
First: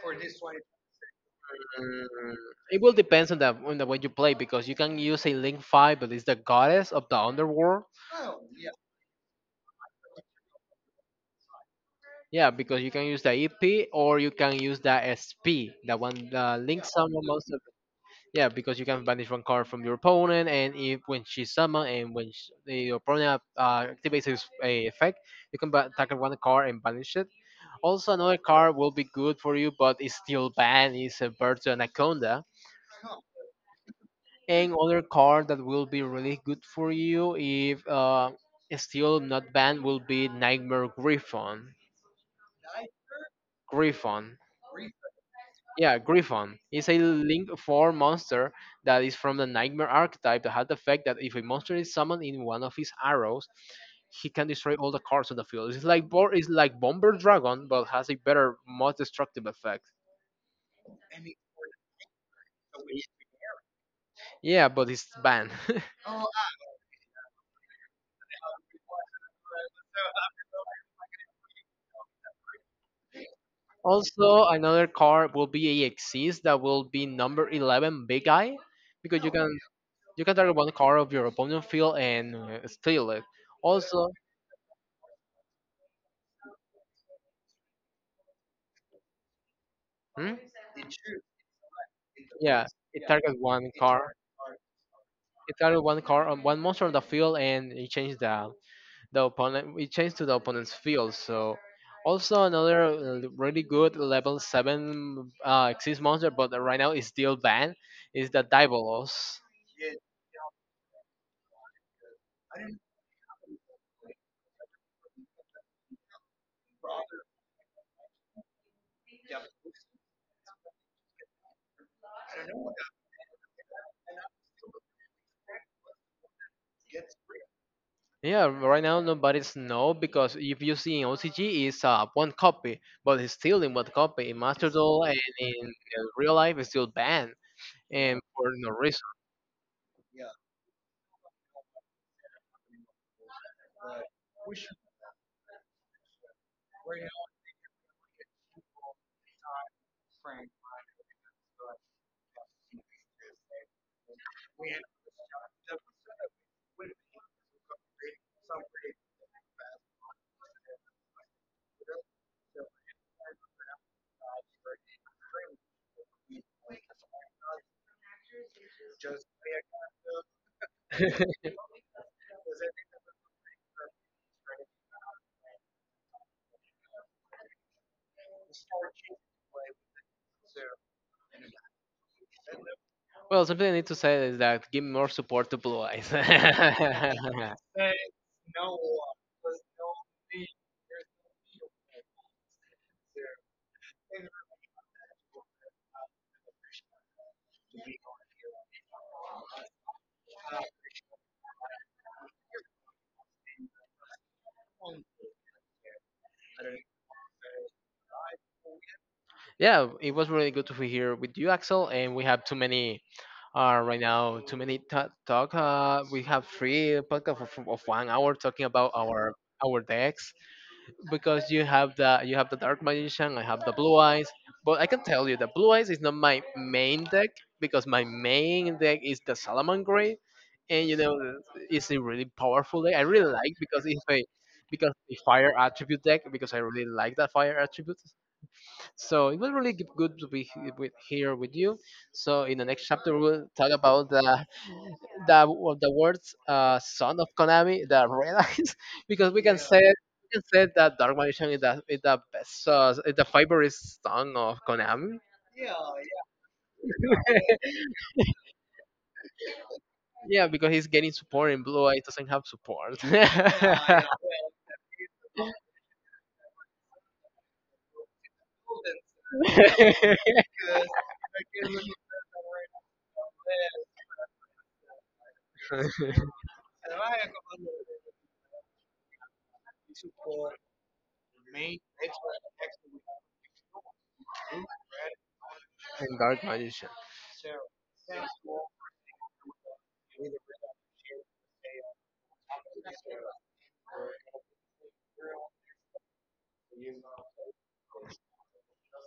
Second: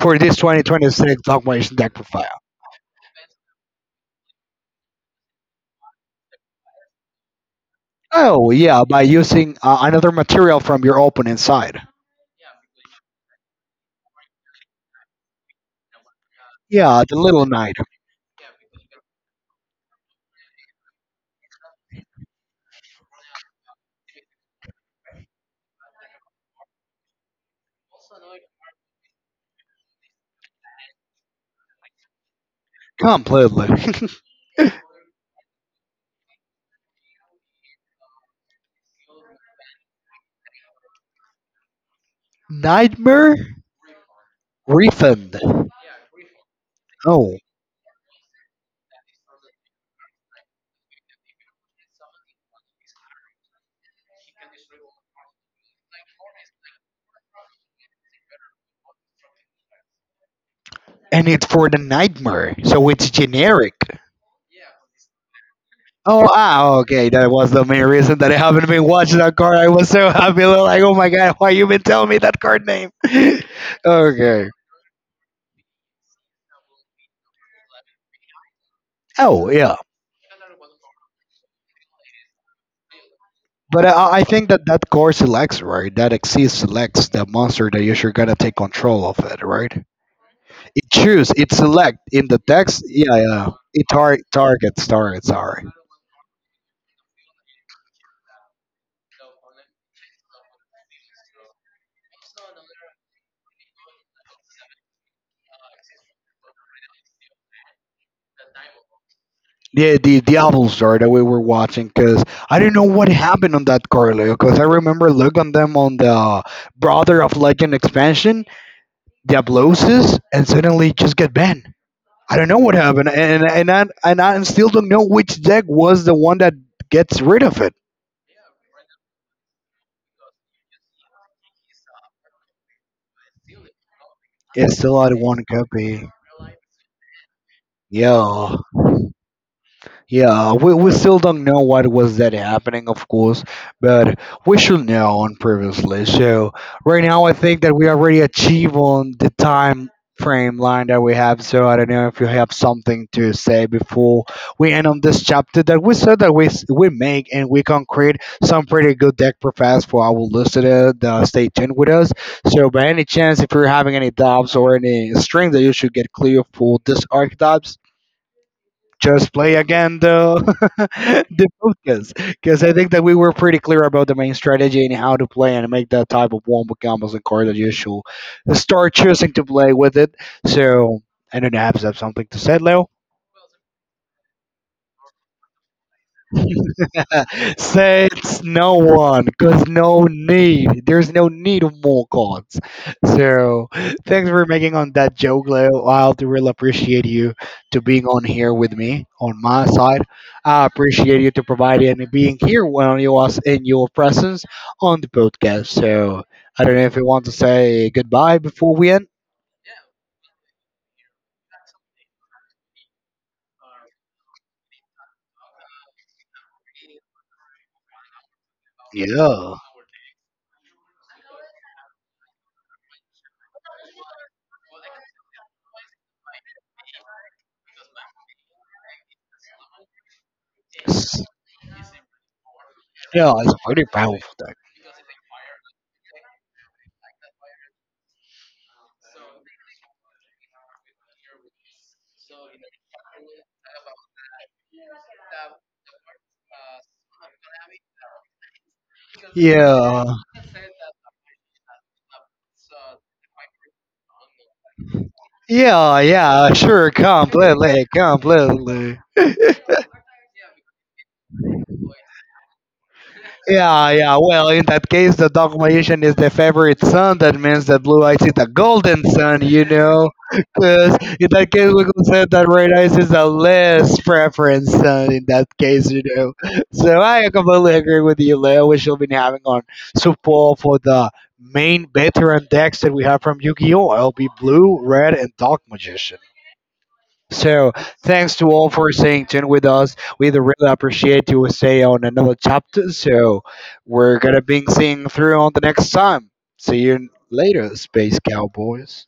[SPEAKER 2] for this 2026 augmentation deck
[SPEAKER 1] Mm,
[SPEAKER 2] profile.
[SPEAKER 1] It will depend on the way you play because you can use a Link Five, but it's the goddess of the underworld.
[SPEAKER 2] Oh yeah, by using another material from your opening side.
[SPEAKER 1] Yeah, because you can use the EP or you can use the SP, the one the Link
[SPEAKER 2] Yeah, the
[SPEAKER 1] Summon
[SPEAKER 2] little
[SPEAKER 1] monster.
[SPEAKER 2] knight.
[SPEAKER 1] Yeah, because you can banish one card from your opponent, and if when she summon and when sh the opponent activates his effect, you can target one card and banish it. Also, another card will be good for you, but it's still banned. Is a Virtu Anaconda,
[SPEAKER 2] Completely. [LAUGHS]
[SPEAKER 1] and other card that will be really good for you if it's still not banned will be Nightmare Griffon.
[SPEAKER 2] Nightmare
[SPEAKER 1] Griffon.
[SPEAKER 2] refund.
[SPEAKER 1] Yeah, Griffon is a
[SPEAKER 2] Oh,
[SPEAKER 1] Link 4 monster that is from the Nightmare archetype that had the effect that if a monster is summoned in one of his arrows, he can destroy all the cards on the field. It's like Bomber Dragon, but has a better, more destructive effect.
[SPEAKER 2] and it's for the nightmare, so it's generic.
[SPEAKER 1] Yeah, but it's banned. [LAUGHS]
[SPEAKER 2] Oh, ah, okay. That was the main reason that I haven't been watching that card. I was so happy. [LAUGHS] Like, oh my god, why you been telling me that card name? [LAUGHS]
[SPEAKER 1] Also,
[SPEAKER 2] Okay.
[SPEAKER 1] another card will be a Exis that will be number 11 Big Eye, because
[SPEAKER 2] Oh yeah,
[SPEAKER 1] you can target one card of your opponent field and steal it.
[SPEAKER 2] but
[SPEAKER 1] Also,
[SPEAKER 2] I think that that core selects right. That exceeds selects the monster that you should gonna take control of it, right?
[SPEAKER 1] hmm?
[SPEAKER 2] It choose, it select in the
[SPEAKER 1] Yeah,
[SPEAKER 2] text.
[SPEAKER 1] it
[SPEAKER 2] Yeah,
[SPEAKER 1] targets
[SPEAKER 2] yeah.
[SPEAKER 1] one
[SPEAKER 2] It
[SPEAKER 1] card.
[SPEAKER 2] targets.
[SPEAKER 1] It
[SPEAKER 2] Sorry.
[SPEAKER 1] started one card on one monster on the field and it changed the opponent it changed to the opponent's field. So also another really good level 7 exists monster but right now it's still banned is the diabolos.
[SPEAKER 2] Yeah, the Avatar that we were watching, because I do not know what happened on that Carlo, because I remember looking on them on the Brother of Legend expansion, Diablosis, and suddenly just get banned. I don't know what happened, and I still don't know which deck was the one that gets rid of it.
[SPEAKER 1] Yeah, right now nobody's know because if you see in ocg it's one copy but it's still in one copy in master
[SPEAKER 2] It's still
[SPEAKER 1] duel
[SPEAKER 2] out of
[SPEAKER 1] and
[SPEAKER 2] one
[SPEAKER 1] in
[SPEAKER 2] copy.
[SPEAKER 1] real life it's still banned and for
[SPEAKER 2] Yeah.
[SPEAKER 1] no reason.
[SPEAKER 2] Yeah, we still don't know what was that happening, of course, but we should know on previously. So right now, I think that we already achieved on the time frame line that we have. So I don't know if you have something to say before we end on this chapter that we said that we make and we concrete some pretty good deck profiles for our listener. Stay tuned with us. So by any chance, if you're having any doubts or any strings that you should get clear for this archetype, just play again the [LAUGHS]
[SPEAKER 1] [LAUGHS]
[SPEAKER 2] the podcast, because I think that we were pretty clear about the main strategy and how to play and make that type of wombo combos and card that you should start choosing to play with it. So I don't know, perhaps you have something to say, Leo.
[SPEAKER 1] Well, something I need to say is that give more support to blue eyes.
[SPEAKER 2] [LAUGHS]
[SPEAKER 1] [LAUGHS]
[SPEAKER 2] Says no one, cause no need. There's no need of more gods. So thanks for making on that joke, Leo. I'll really appreciate you to being on here with me on my side. I appreciate you to providing and being here when you was in your presence on the podcast. So I don't know if you want to say goodbye before we end.
[SPEAKER 1] Yeah, it was really good to be here with you, Axel. And we have too many right now, too many talk. We have three podcast of 1 hour talking about
[SPEAKER 2] Yeah,
[SPEAKER 1] our decks because you have the Dark Magician, I have the Blue Eyes. But I can tell you that Blue Eyes is not my main deck because my main deck is the Salaman Gray, and you know
[SPEAKER 2] S-
[SPEAKER 1] it's a really powerful deck. I
[SPEAKER 2] yeah,
[SPEAKER 1] really
[SPEAKER 2] it's
[SPEAKER 1] like
[SPEAKER 2] a pretty
[SPEAKER 1] because it's a
[SPEAKER 2] powerful thing.
[SPEAKER 1] because the fire attribute deck because I really like that fire attribute. So it was really good to be here with you. So in the next chapter, we'll talk about the [LAUGHS] the words "son of Konami," the red eyes, [LAUGHS] because
[SPEAKER 2] Yeah.
[SPEAKER 1] we can say that Dark Magician is the best is the favorite son of Konami.
[SPEAKER 2] Yeah, yeah, sure, completely, completely.
[SPEAKER 1] Yeah, because he's getting support and Blue Eye doesn't have support. [LAUGHS] [LAUGHS]
[SPEAKER 2] Yeah,
[SPEAKER 1] And
[SPEAKER 2] yeah. Well, in that case, the dog magician is the favorite son. That means that blue eyes is the golden son. Because in that case, we could say that red eyes is the less preference son. In that case. So I completely agree with you, Leo. We should be having on support for the main veteran decks that we have from Yu-Gi-Oh! I'll be blue, red, and dog magician.
[SPEAKER 1] Dark Magician.
[SPEAKER 2] So, thanks to all for staying tuned with us. We really appreciate you stay on another chapter. So, we're gonna be seeing through on the next time. See you later, Space Cowboys.